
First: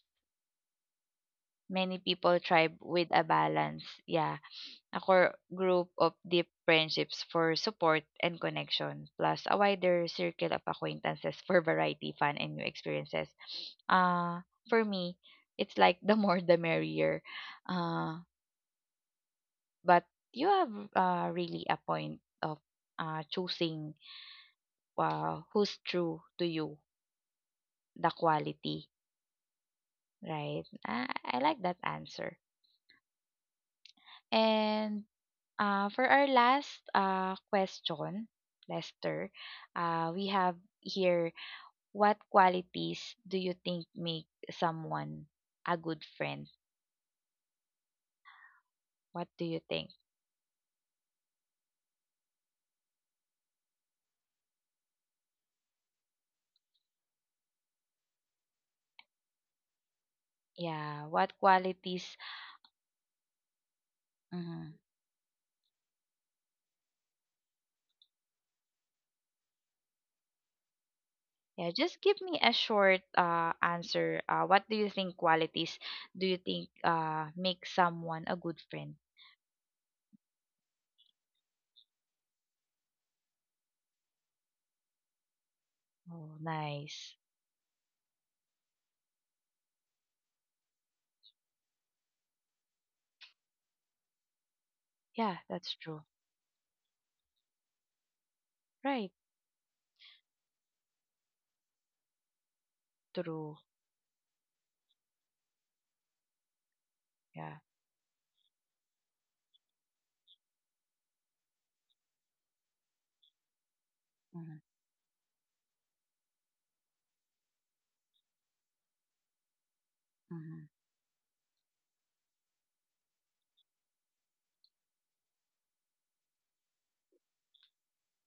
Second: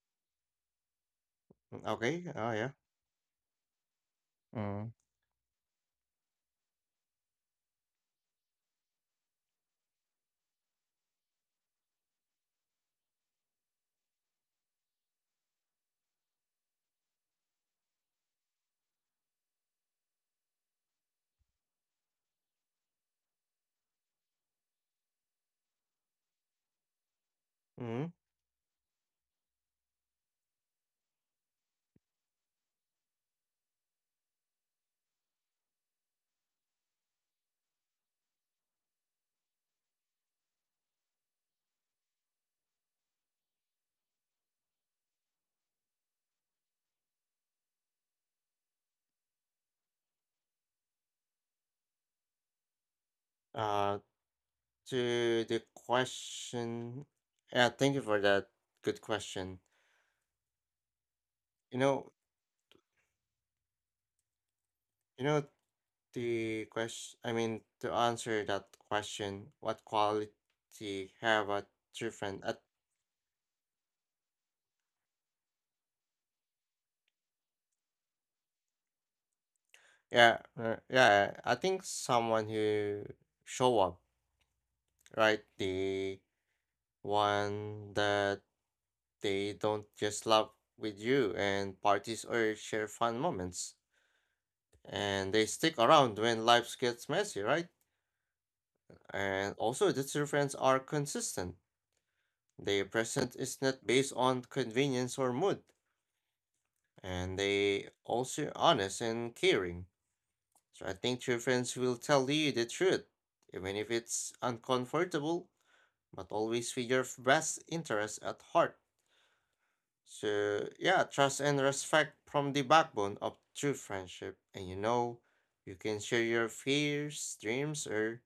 Speaker 1: Many
Speaker 2: okay. Oh,
Speaker 1: people
Speaker 2: yeah.
Speaker 1: thrive with a balance. Yeah,
Speaker 2: Mm.
Speaker 1: a core group of deep friendships for support and connection, plus a wider circle of acquaintances for variety, fun, and new experiences. Uh, for me, it's like the more the merrier. Uh, but you have uh, really a point of uh, choosing uh, who's true to you,
Speaker 2: Mm.
Speaker 1: the quality, right? I, I like that answer. And uh, for our last uh, question, Lester, uh, we have here, what qualities do you think make someone a good friend? What do you think?
Speaker 2: Uh, to the question, yeah, thank you for that good question.
Speaker 1: Yeah,
Speaker 2: You
Speaker 1: what
Speaker 2: know,
Speaker 1: qualities? Mhm.
Speaker 2: you know the question. I mean, to answer that question, what quality have a
Speaker 1: Yeah,
Speaker 2: true
Speaker 1: just
Speaker 2: friend?
Speaker 1: give
Speaker 2: At
Speaker 1: me a short uh, answer. Uh, what do you think qualities do you think uh, make someone a good friend?
Speaker 2: yeah, uh, yeah, I think someone who show up, right? The
Speaker 1: Oh, nice.
Speaker 2: one that they don't just love with you and parties or share fun moments, and they
Speaker 1: Yeah,
Speaker 2: stick
Speaker 1: that's
Speaker 2: around
Speaker 1: true.
Speaker 2: when life gets messy, right?
Speaker 1: Right,
Speaker 2: And also, the two friends are consistent. Their present is
Speaker 1: true.
Speaker 2: not based on convenience or mood, and
Speaker 1: Yeah.
Speaker 2: they also honest and caring. So I think true friends will tell you the truth, even if it's
Speaker 1: Mm-hmm.
Speaker 2: uncomfortable, but always with your best interest at heart.
Speaker 1: Mm-hmm.
Speaker 2: So yeah, trust and respect from the backbone of true friendship. And you know, you can share your fears, dreams, or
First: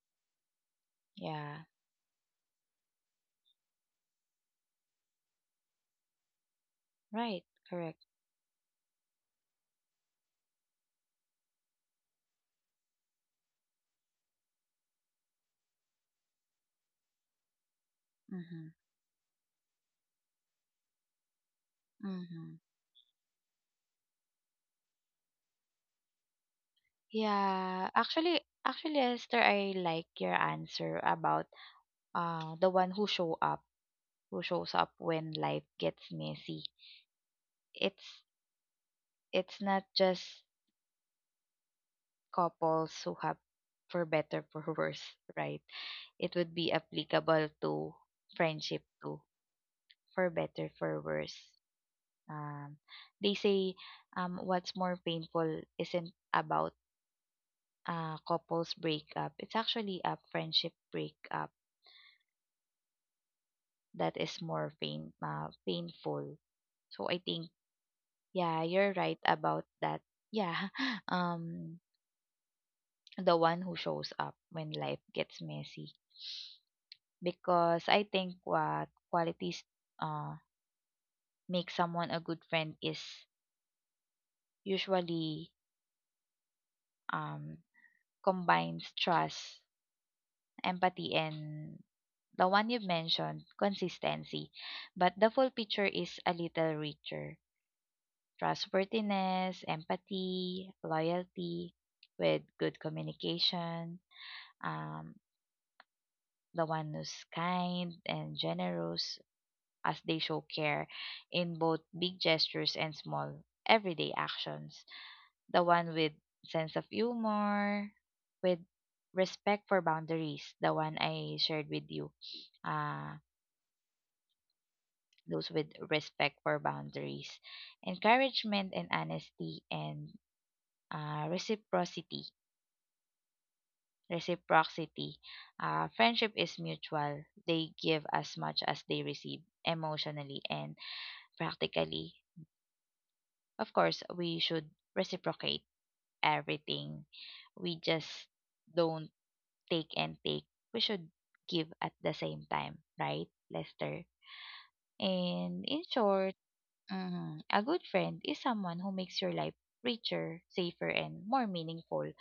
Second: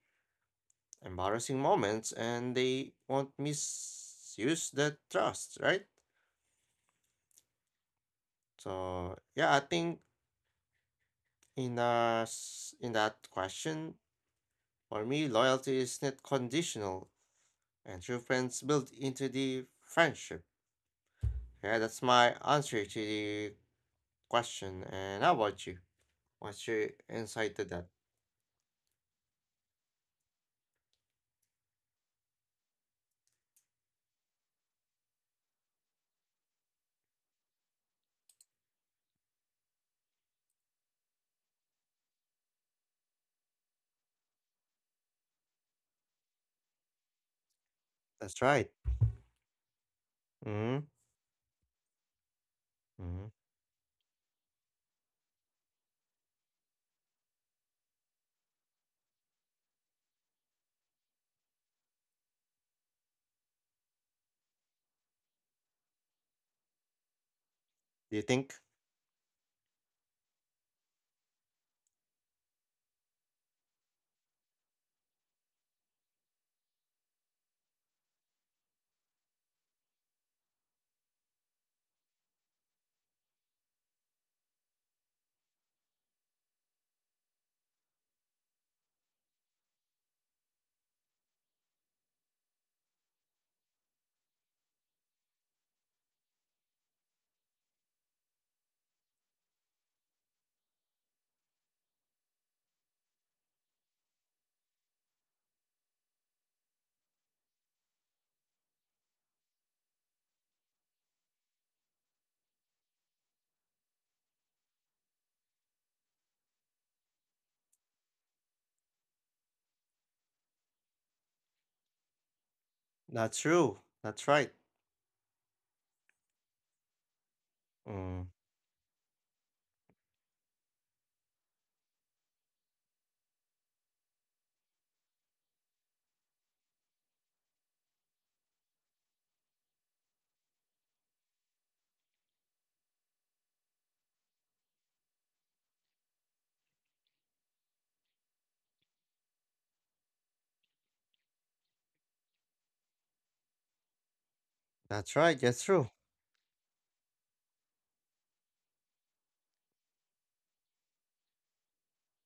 Speaker 2: embarrassing
Speaker 1: Yeah.
Speaker 2: moments and they won't misuse the trust, right?
Speaker 1: Right, correct.
Speaker 2: So yeah, I think in uh s- in that question, for me, loyalty is not conditional and true friends
Speaker 1: Mm-hmm.
Speaker 2: built into the friendship. Yeah, that's my
Speaker 1: Mm-hmm.
Speaker 2: answer to the question. And how about you? What's your insight to
Speaker 1: Yeah,
Speaker 2: that?
Speaker 1: actually, actually, Esther, I like your answer about uh the one who show up, who shows up when life gets messy. It's it's not just couples who have for better for worse, right? It would be applicable to
Speaker 2: That's right.
Speaker 1: friendship too, for better
Speaker 2: Mm-hmm.
Speaker 1: for worse. Um,
Speaker 2: Mm-hmm.
Speaker 1: they say um what's more painful isn't about uh, couples breakup, it's actually a friendship breakup that is more pain, uh, painful. So I think,
Speaker 2: Do you think
Speaker 1: yeah, you're right about that. Yeah, um, the one who shows up when life gets messy. Because I think what qualities uh, make someone a good friend is usually, um, combines trust, empathy, and the one you've mentioned, consistency. But the full picture is a little richer: trustworthiness, empathy, loyalty, with good communication, um, the one who's kind and generous, as they show care in both big gestures and small everyday actions, the one with sense of humor, with respect for boundaries, the one I shared with you. Uh,
Speaker 2: that's true? That's right.
Speaker 1: those with respect for boundaries,
Speaker 2: Mm,
Speaker 1: encouragement and honesty, and uh, reciprocity. Reciprocity. Uh, friendship is mutual. They give as much as they receive, emotionally and practically. Of course, we should reciprocate everything. We just don't take and take. We should give at the same time, right, Lester?
Speaker 2: that's right. That's
Speaker 1: And
Speaker 2: true.
Speaker 1: in short, mhm, a good friend is someone who makes your life richer, safer, and more meaningful,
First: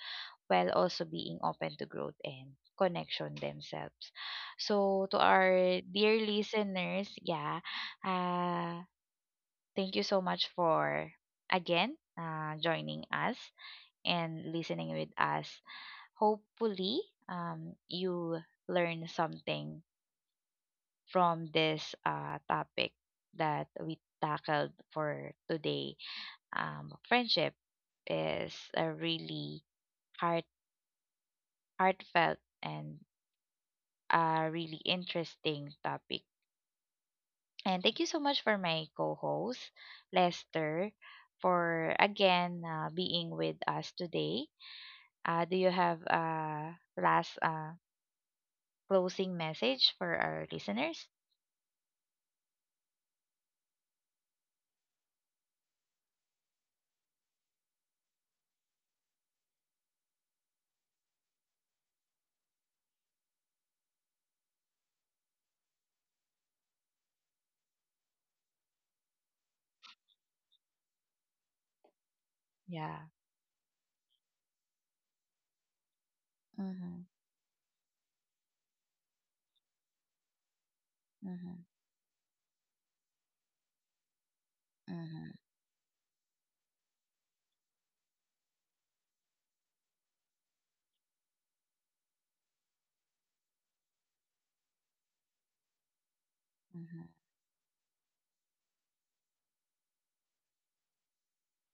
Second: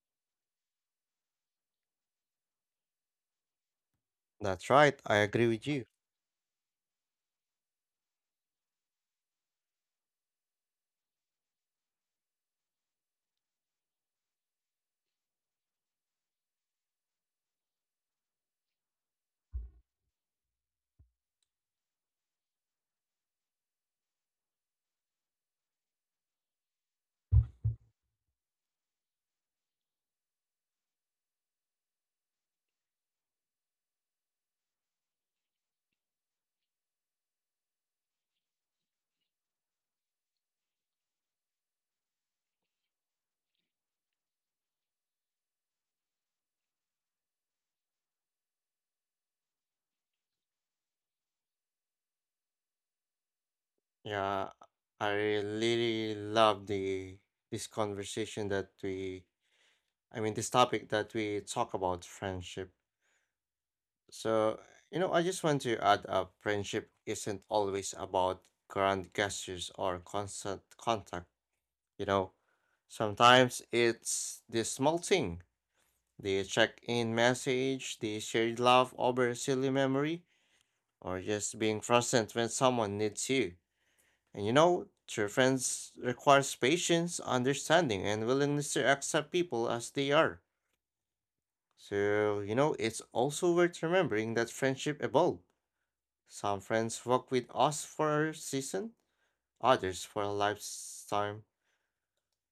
Speaker 1: while also being open to growth and connection themselves.
Speaker 2: That's right.
Speaker 1: So,
Speaker 2: I
Speaker 1: to
Speaker 2: agree with
Speaker 1: our
Speaker 2: you.
Speaker 1: dear listeners, yeah, uh, thank you so much for again uh, joining us and listening with us. Hopefully, um, you learn something from this uh, topic that we tackled for today. Um, friendship is a really heart heartfelt and a really interesting topic. And thank you so much for my co-host Lester for again uh, being with us today. Uh, do you have a last uh, closing message for our listeners?
Speaker 2: Yeah, I really love the this conversation that we, I mean, this topic that we talk about friendship. So, you know, I just want to add up friendship isn't always about grand gestures or constant contact, you know.
Speaker 1: Yeah.
Speaker 2: Sometimes it's the small thing, the check-in
Speaker 1: Mm-hmm,
Speaker 2: message, the shared laugh over a silly memory, or just being
Speaker 1: mm-hmm,
Speaker 2: present when someone needs you. And you know, true
Speaker 1: mm-hmm,
Speaker 2: friends requires patience, understanding, and willingness to accept people as they are. So, you know, it's also worth remembering that friendship evolve. Some friends walk with
Speaker 1: mm-hmm.
Speaker 2: us for a season, others for a lifetime.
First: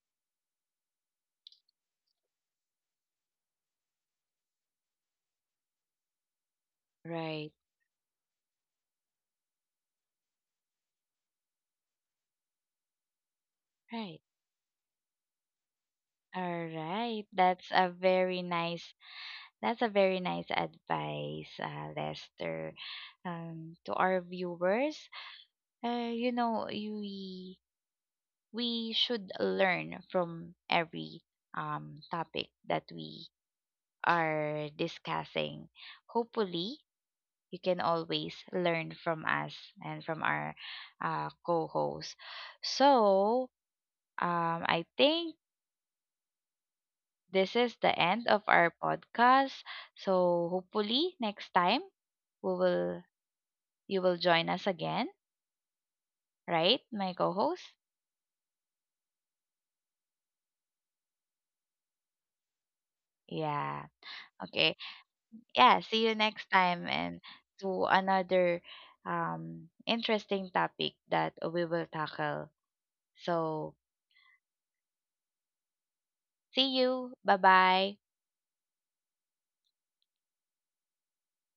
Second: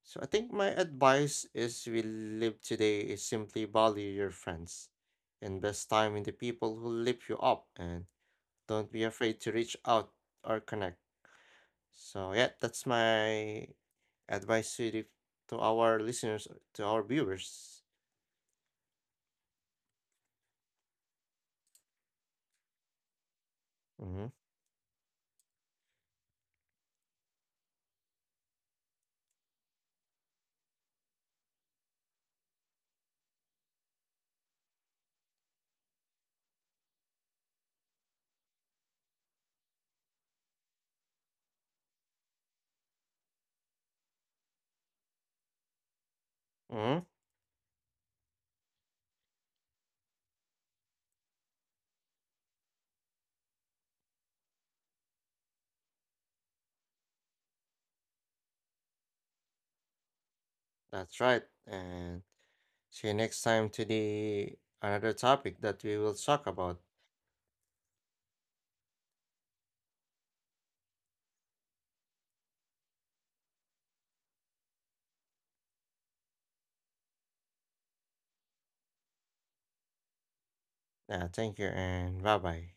Speaker 2: So I think my advice is we live today is simply value your friends. Invest time in the people who lift you
Speaker 1: Right.
Speaker 2: up and don't be afraid to reach out or connect. So yeah, that's my
Speaker 1: Right.
Speaker 2: advice to the, to our listeners, to
Speaker 1: All
Speaker 2: our
Speaker 1: right.
Speaker 2: viewers.
Speaker 1: That's a very nice That's a very nice advice, uh, Lester. Um, to
Speaker 2: Hmm.
Speaker 1: our viewers, uh, you know, you- we we should learn from every um topic that we are discussing. Hopefully, you can always learn from us and from our uh, co-host. So, um, I think
Speaker 2: Hmm.
Speaker 1: this is the end of our podcast. So, hopefully, next time we will you will join us again, right, my co host?
Speaker 2: That's right. And see you next time to the
Speaker 1: Yeah.
Speaker 2: another topic
Speaker 1: Okay.
Speaker 2: that we will talk
Speaker 1: Yeah.
Speaker 2: about.
Speaker 1: See you next time and to another um, interesting topic that we will tackle. So, see you. Bye bye.
Speaker 2: Uh, thank you and bye bye.